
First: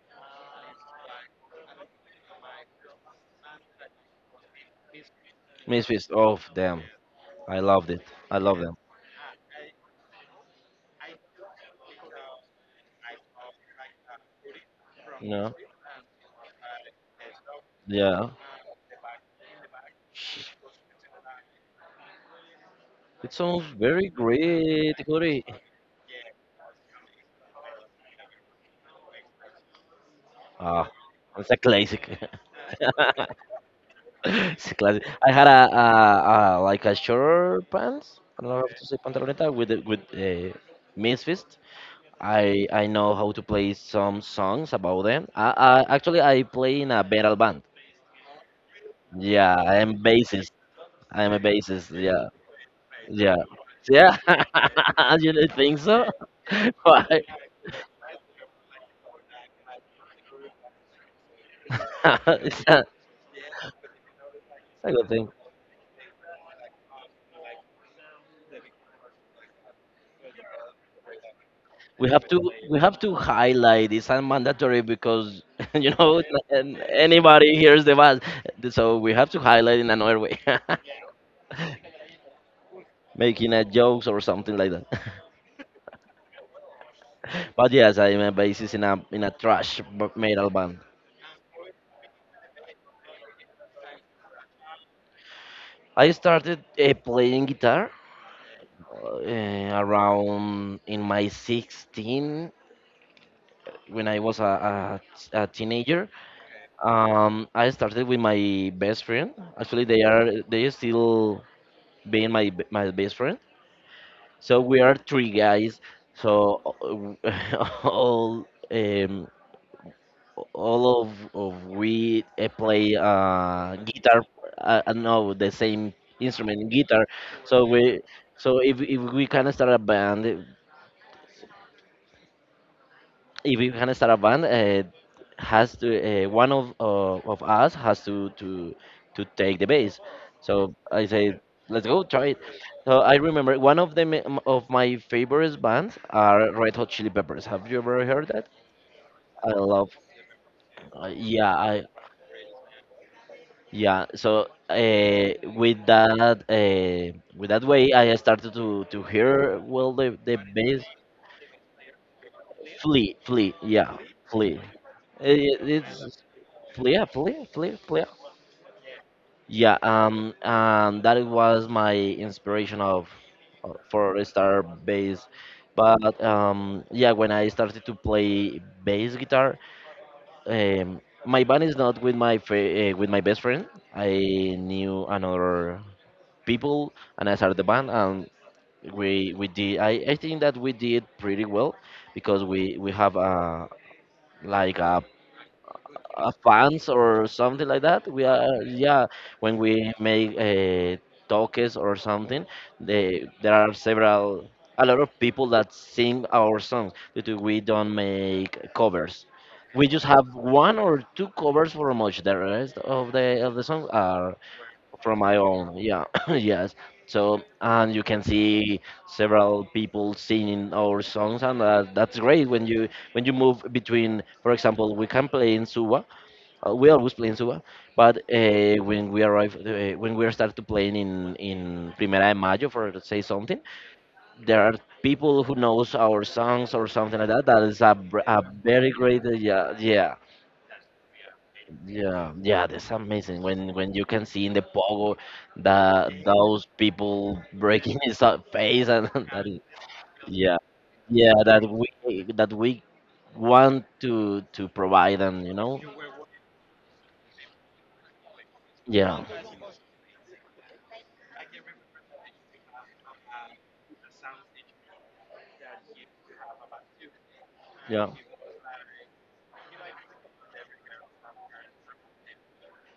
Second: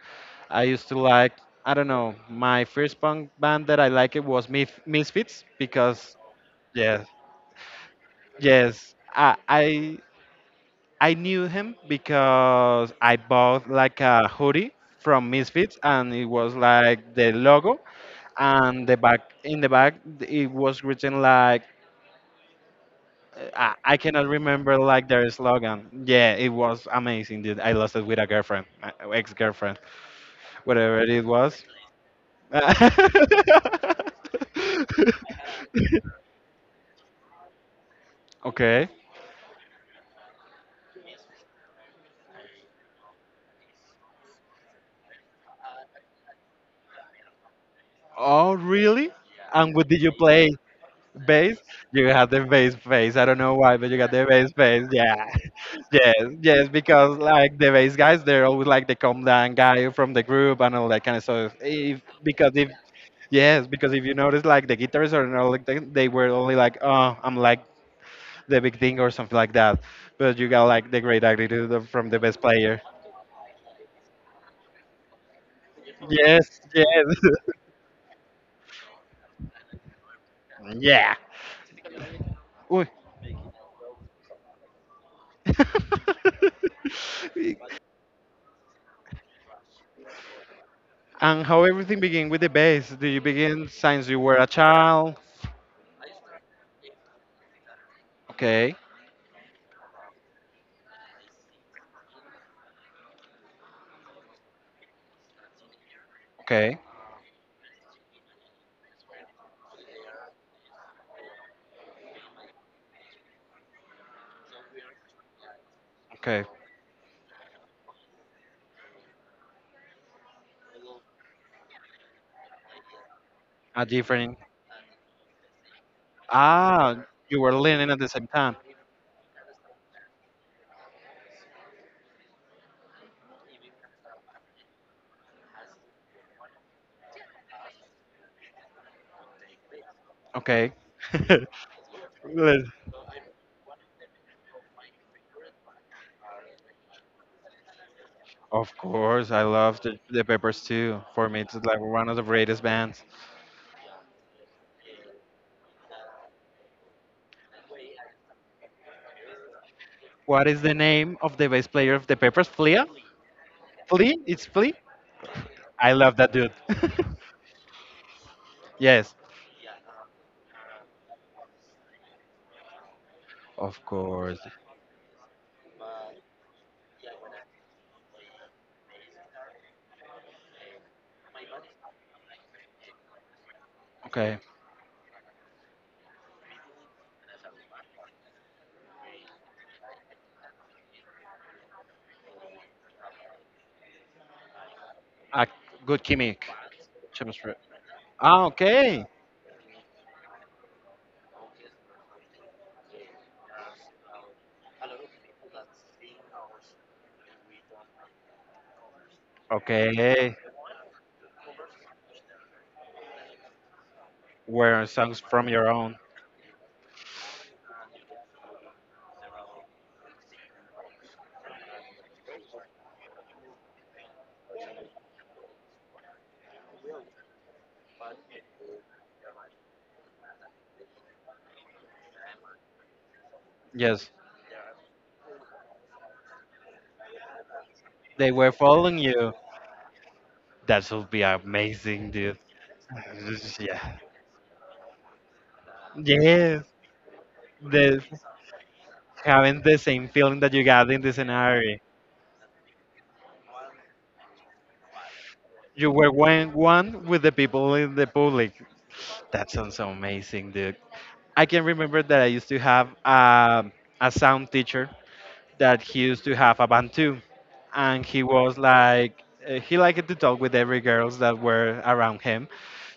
S1: I used to like, I don't know, my first punk band that I liked it was Misfits
S2: Misfits,
S1: because
S2: oh damn.
S1: yes,
S2: I loved it. I love them.
S1: yes, I knew him because I bought like a hoodie from
S2: You know?
S1: Misfits and it was like the logo
S2: Yeah.
S1: and the back in the back it was written like
S2: It
S1: Uh,
S2: sounds
S1: I, I
S2: very
S1: cannot remember
S2: great,
S1: like their
S2: Hori.
S1: slogan. Yeah, it was amazing, dude. I lost it with a girlfriend, ex girlfriend,
S2: Ah,
S1: whatever it
S2: it's a
S1: was.
S2: classic. [laughs]
S1: [laughs]
S2: It's a classic. I had a, like a short pants. I don't know how to
S1: Okay.
S2: say pantaloneta with misfit. I know how to play some songs about them. I play in a metal band.
S1: Oh, really?
S2: Yeah,
S1: And
S2: I
S1: what
S2: am
S1: did you play?
S2: bassist. I am a
S1: Bass?
S2: bassist.
S1: You had
S2: Yeah,
S1: the bass face. I
S2: yeah.
S1: don't know why, but you got
S2: Yeah.
S1: the bass face. Yeah.
S2: [laughs]
S1: [laughs]
S2: You don't think so?
S1: Yes, yes,
S2: [laughs] Why?
S1: because like the bass guys, they're always like the calm down guy from the group and all that kind of stuff. If
S2: [laughs]
S1: because if
S2: It's
S1: yes, because if you notice, like the
S2: a good
S1: guitarists are
S2: thing.
S1: not like they were only like, oh, I'm like the big thing or something like that. But you got like the great attitude of- from the best
S2: We
S1: player.
S2: have to highlight. It's not mandatory because [laughs] you know
S1: Yes,
S2: and
S1: yes,
S2: anybody hears the buzz, so we have to highlight in another way,
S1: [laughs] yeah.
S2: [laughs]
S1: Uy.
S2: making a jokes or something like that. [laughs] But
S1: [laughs]
S2: yes, I'm a bassist in a trash metal band.
S1: And how everything began with the bass? Do you begin since you were a child?
S2: I started, playing guitar,
S1: Okay,
S2: around in my 16. When I was a teenager.
S1: okay,
S2: I started with my best friend. Actually, they are still being my my best friend. So we are three guys. So
S1: okay.
S2: [laughs] all, all of we, play,
S1: A
S2: guitar.
S1: different.
S2: No, the same instrument,
S1: Ah,
S2: guitar.
S1: you were
S2: So
S1: learning
S2: we
S1: at the same time.
S2: so if we can start a band, if you can start a band, has to, one of, of us has to take the bass.
S1: Okay.
S2: So I say,
S1: [laughs]
S2: let's go try it.
S1: Let-
S2: So I remember one of them of my favorite bands are Red Hot Chili Peppers. Have you ever heard that?
S1: of course, I
S2: I
S1: love
S2: love.
S1: the Peppers too. For me, it's
S2: Yeah,
S1: like
S2: I
S1: one of the greatest bands.
S2: yeah. So, with that way, I started to hear well the
S1: What is the
S2: bass.
S1: name of the bass player of the Peppers? Flea?
S2: Flea, flea, yeah,
S1: Flea? It's
S2: flea.
S1: Flea? I love
S2: It's
S1: that dude. [laughs]
S2: flea, yeah, flea, flea, flea.
S1: Yes,
S2: Yeah, that was my inspiration of
S1: of
S2: for a
S1: course.
S2: star bass. But, yeah, when I started to play bass guitar, um, my band is not with my with my best friend. I
S1: Okay,
S2: knew another people, and I started the band, and we did. I think that we did pretty well because we have a like a
S1: a good gimmick.
S2: fans or
S1: Chemistry.
S2: something like that. We
S1: Ah,
S2: are
S1: okay.
S2: yeah. When we make talks or something, there are several a lot of people that sing our songs, because we don't make covers. We just have
S1: Okay,
S2: one or two covers for much. The rest of the songs are
S1: were songs
S2: from my
S1: from your
S2: own.
S1: own.
S2: Yeah, [coughs] yes. So and you can see several people singing our songs, and that's great when you move between. For example, we can play in Suba, we always play in Suba, but when we arrive, when we start to playing in Primera de Mayo, for to say something,
S1: Yes,
S2: there are people who knows our songs or something like that. That is a,
S1: they
S2: a
S1: were
S2: very
S1: following
S2: great,
S1: you.
S2: yeah, yeah,
S1: That would be amazing,
S2: yeah,
S1: dude.
S2: yeah. That's amazing
S1: [laughs]
S2: when
S1: Yeah.
S2: you can see in the pogo that
S1: Yes,
S2: those people breaking
S1: the,
S2: [laughs] his face and [laughs] that is,
S1: having the same feeling that
S2: yeah,
S1: you got in the
S2: yeah,
S1: scenario.
S2: that we want to provide, and you know,
S1: You were one, one with the people in the public.
S2: yeah,
S1: That sounds amazing, dude. I can remember that I used to have a sound teacher that he used to have a band too, and
S2: yeah.
S1: he was like he liked to talk with every girls that were around him.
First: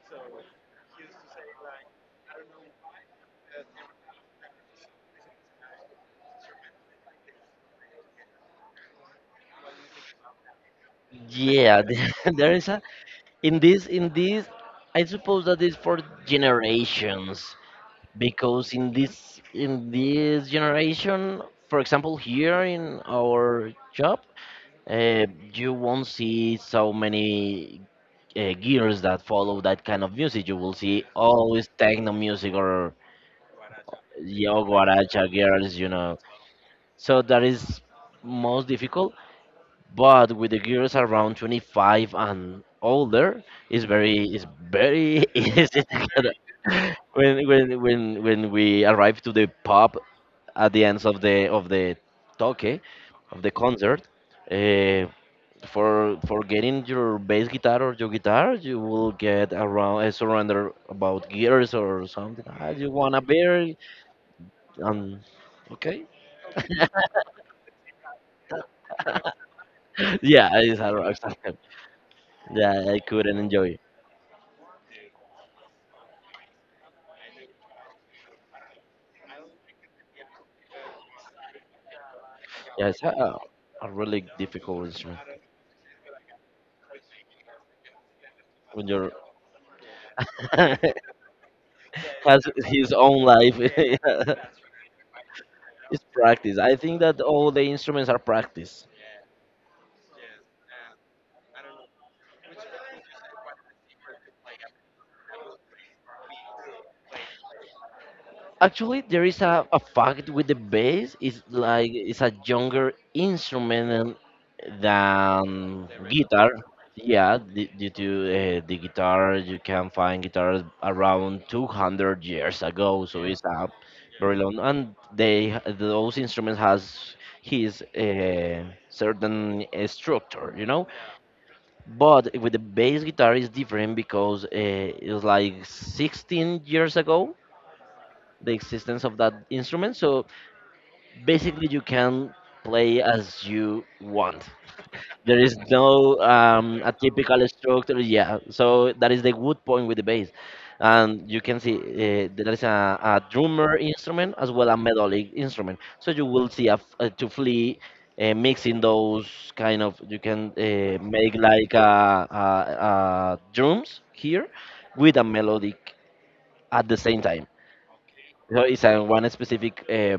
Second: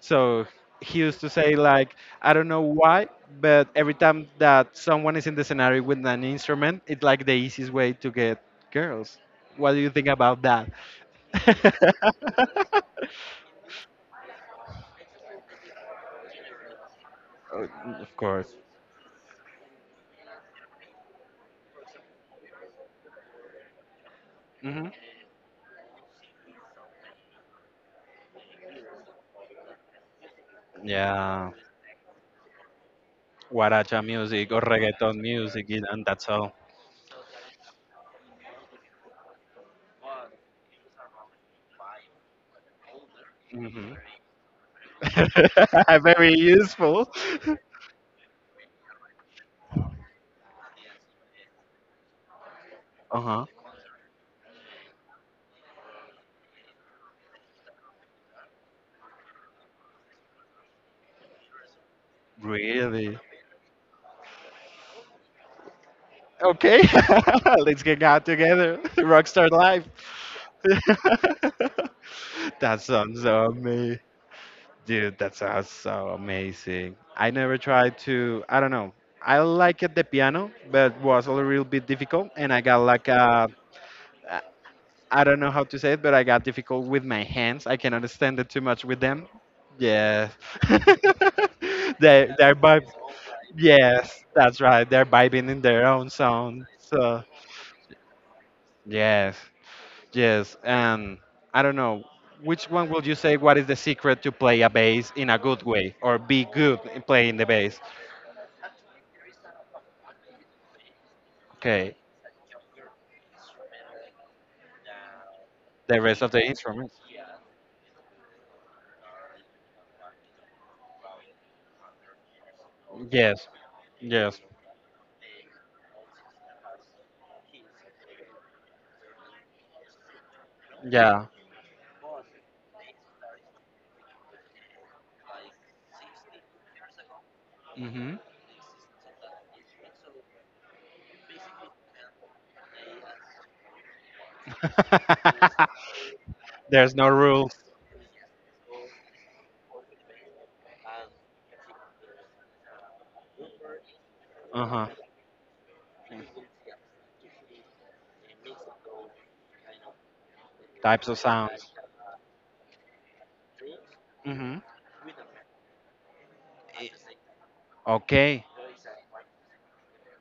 S1: So he used to say like I don't know why, but every time that someone is in the scenario with an instrument, it's like the easiest way to get girls. What do you think about that?
S2: Yeah, [laughs] there is a
S1: [laughs]
S2: in this I suppose that is for generations
S1: Uh, of course.
S2: because in this generation, for example, here in our job,
S1: Hmm.
S2: uh, you won't see so many gears that follow that kind of music. You will see
S1: Yeah.
S2: always techno music or
S1: Guaracha music or
S2: yo
S1: reggaeton
S2: guaracha
S1: music,
S2: girls,
S1: you know,
S2: you
S1: and
S2: know.
S1: that's all.
S2: So that is most difficult, but with the girls around 25 and older
S1: Hmm.
S2: it's very [laughs] easy
S1: [laughs]
S2: to
S1: Very useful.
S2: when we arrive to the pub at the ends of the toque,
S1: Uh
S2: of
S1: huh.
S2: the concert, uh, for getting your bass guitar or your guitar, you will get around surrender about gears or something, ah, you want
S1: Really?
S2: a beer, um okay.
S1: Okay.
S2: [laughs]
S1: [laughs] Let's get out together. [laughs] Rockstar life.
S2: yeah, it's a rock
S1: [laughs]
S2: star.
S1: That
S2: Yeah, I
S1: sounds
S2: couldn't
S1: so
S2: enjoy.
S1: amazing. Dude, that sounds so amazing. I never tried to, I don't know. I like it the piano, but was a little bit difficult, and I got
S2: Yeah, it's
S1: like a,
S2: a really difficult instrument
S1: I don't know how to say it, but I got difficult with my hands. I can understand it too much
S2: when
S1: with
S2: you're,
S1: them. Yes. [laughs]
S2: [laughs]
S1: They
S2: has
S1: they're
S2: his own life, [laughs]
S1: yes,
S2: yeah.
S1: that's right. They're vibing in their own
S2: Practice.
S1: sound.
S2: I think that
S1: So
S2: all the instruments are practice.
S1: yes, yes. And I don't know. Which one will you say what is the secret to play a bass in a good way or be good in playing the bass?
S2: Actually, there is a fact with the bass. It's like
S1: Okay.
S2: it's a younger instrument than
S1: The rest of the
S2: guitar.
S1: instruments.
S2: Yeah, due to the guitar, you can find guitars around 200 years ago, so it's
S1: Yes.
S2: a very
S1: Yes.
S2: long. And they those instruments has his certain structure, you know.
S1: Yeah.
S2: But with the bass guitar is different because it's like 16 years ago
S1: Hmm.
S2: the existence of that instrument. So basically, you can play as you want. There is no
S1: [laughs]
S2: a
S1: There's no
S2: typical
S1: rules.
S2: structure. Yeah, so that is the good point with the bass, and you can see there is a drummer instrument as
S1: Uh
S2: well a
S1: huh.
S2: melodic instrument. So you will see a, a to flee. Mixing those kind of, you can
S1: Types of
S2: make
S1: sounds.
S2: like a drums here
S1: Hmm.
S2: with a melodic at the same time.
S1: Okay,
S2: So it's a one specific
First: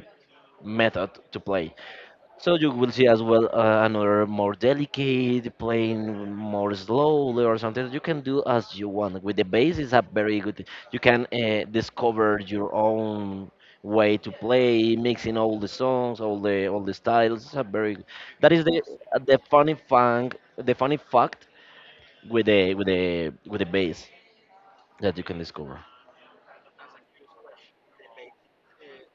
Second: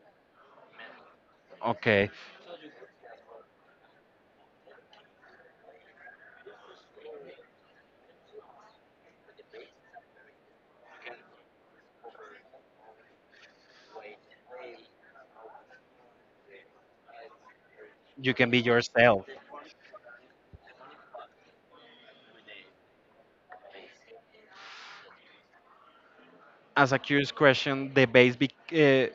S2: method to play.
S1: okay.
S2: So you will see as well another more delicate playing more slowly or something. You can do as you want. With the bass is a very good. You can discover your own way to play, mixing all the songs, all the styles. It's a very,
S1: You can
S2: that
S1: be
S2: is the
S1: yourself.
S2: funny fact with the with the bass that you can discover.
S1: As a curious question, the bass be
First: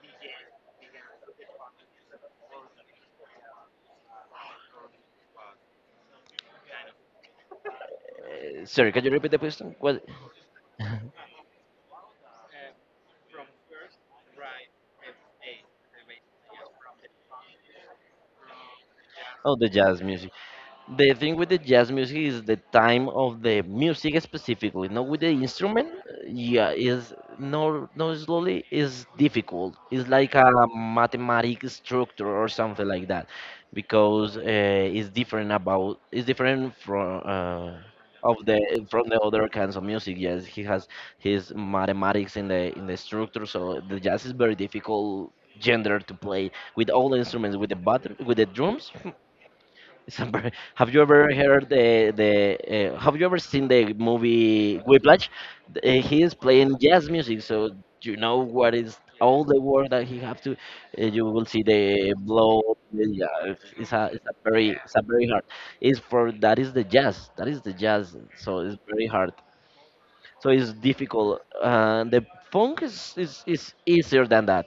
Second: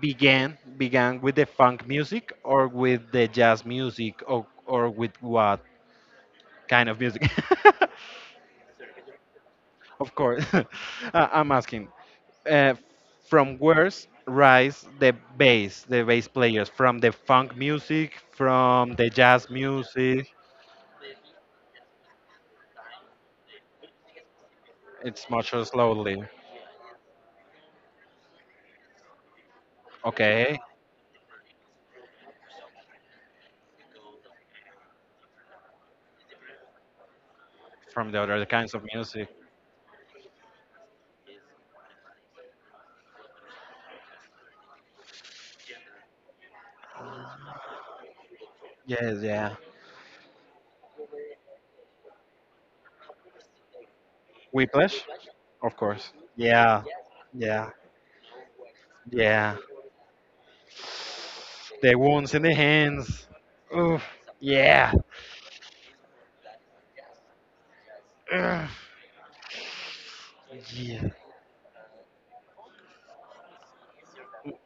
S1: began with the funk music or with the jazz music or with what kind of music? [laughs]
S2: Sorry, can you repeat the question? What?
S1: Of course, [laughs] I'm asking. Uh, from where's rise the bass players? From the funk music, from the jazz
S2: Oh, the jazz music.
S1: music?
S2: The thing with the jazz music is the time of the music specifically, not with the
S1: It's much
S2: instrument.
S1: slowly.
S2: Yeah, is no, no, slowly is difficult. It's like
S1: Okay,
S2: a mathematic structure or something like that, because it's different about it's different from
S1: from the
S2: of
S1: other kinds of
S2: the from the
S1: music.
S2: other kinds of music. Yes, he has his mathematics in the structure, so the jazz is very difficult gender to play with all the instruments, with the butter, with the drums.
S1: Yes, yeah.
S2: Sambar. [laughs] Have you ever heard the the? Have you ever seen the movie
S1: Whiplash,
S2: Whiplash?
S1: of course.
S2: He is playing
S1: Yeah,
S2: jazz music, so
S1: yeah,
S2: you know what is all
S1: yeah.
S2: the work that he have to. You will see
S1: The
S2: the
S1: wounds in the
S2: blow.
S1: hands.
S2: Yeah,
S1: Oof.
S2: it's a very
S1: Yeah.
S2: hard. It's for that is the jazz. That is the jazz. So
S1: Ugh.
S2: it's very hard. So it's
S1: Yeah.
S2: difficult. The funk is, is easier than that.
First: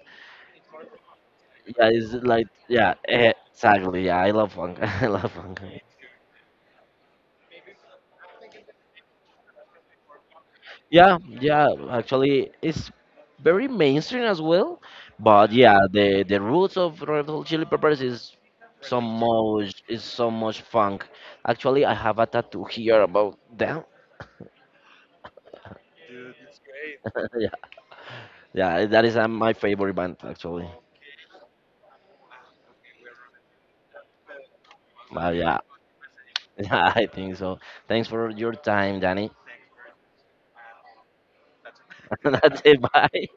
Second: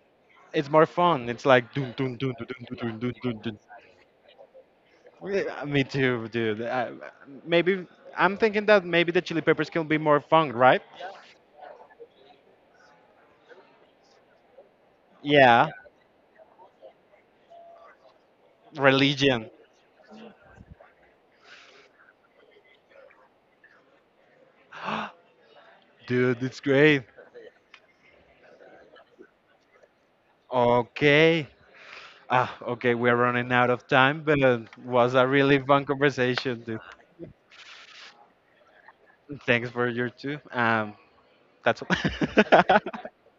S1: It's more fun. It's like
S2: Yeah,
S1: dun
S2: it's
S1: dun dun
S2: like
S1: dun
S2: yeah,
S1: dun dun dun
S2: eh,
S1: dun dun.
S2: exactly. Yeah, I love funk. [laughs] I love funk.
S1: Yeah, me too, dude. I, maybe I'm thinking that maybe the Chili Peppers can be more fun, right?
S2: Yeah, yeah, actually, it's very mainstream as well. But
S1: Yeah.
S2: yeah, the roots of Red Hot Chili Peppers is
S1: Religion.
S2: so much funk. Actually, I have a tattoo here about them.
S1: [gasps] Dude, it's great.
S2: [laughs] Yeah, yeah, that is my favorite band actually.
S1: Okay. Ah, okay, we're running out of time, but it was a
S2: But
S1: really
S2: yeah,
S1: fun
S2: [laughs]
S1: conversation, dude.
S2: yeah, I think so. Thanks for your time, Danny.
S1: Thanks for your too. That's
S2: [laughs] That's
S1: all.
S2: it. Bye.
S1: [laughs]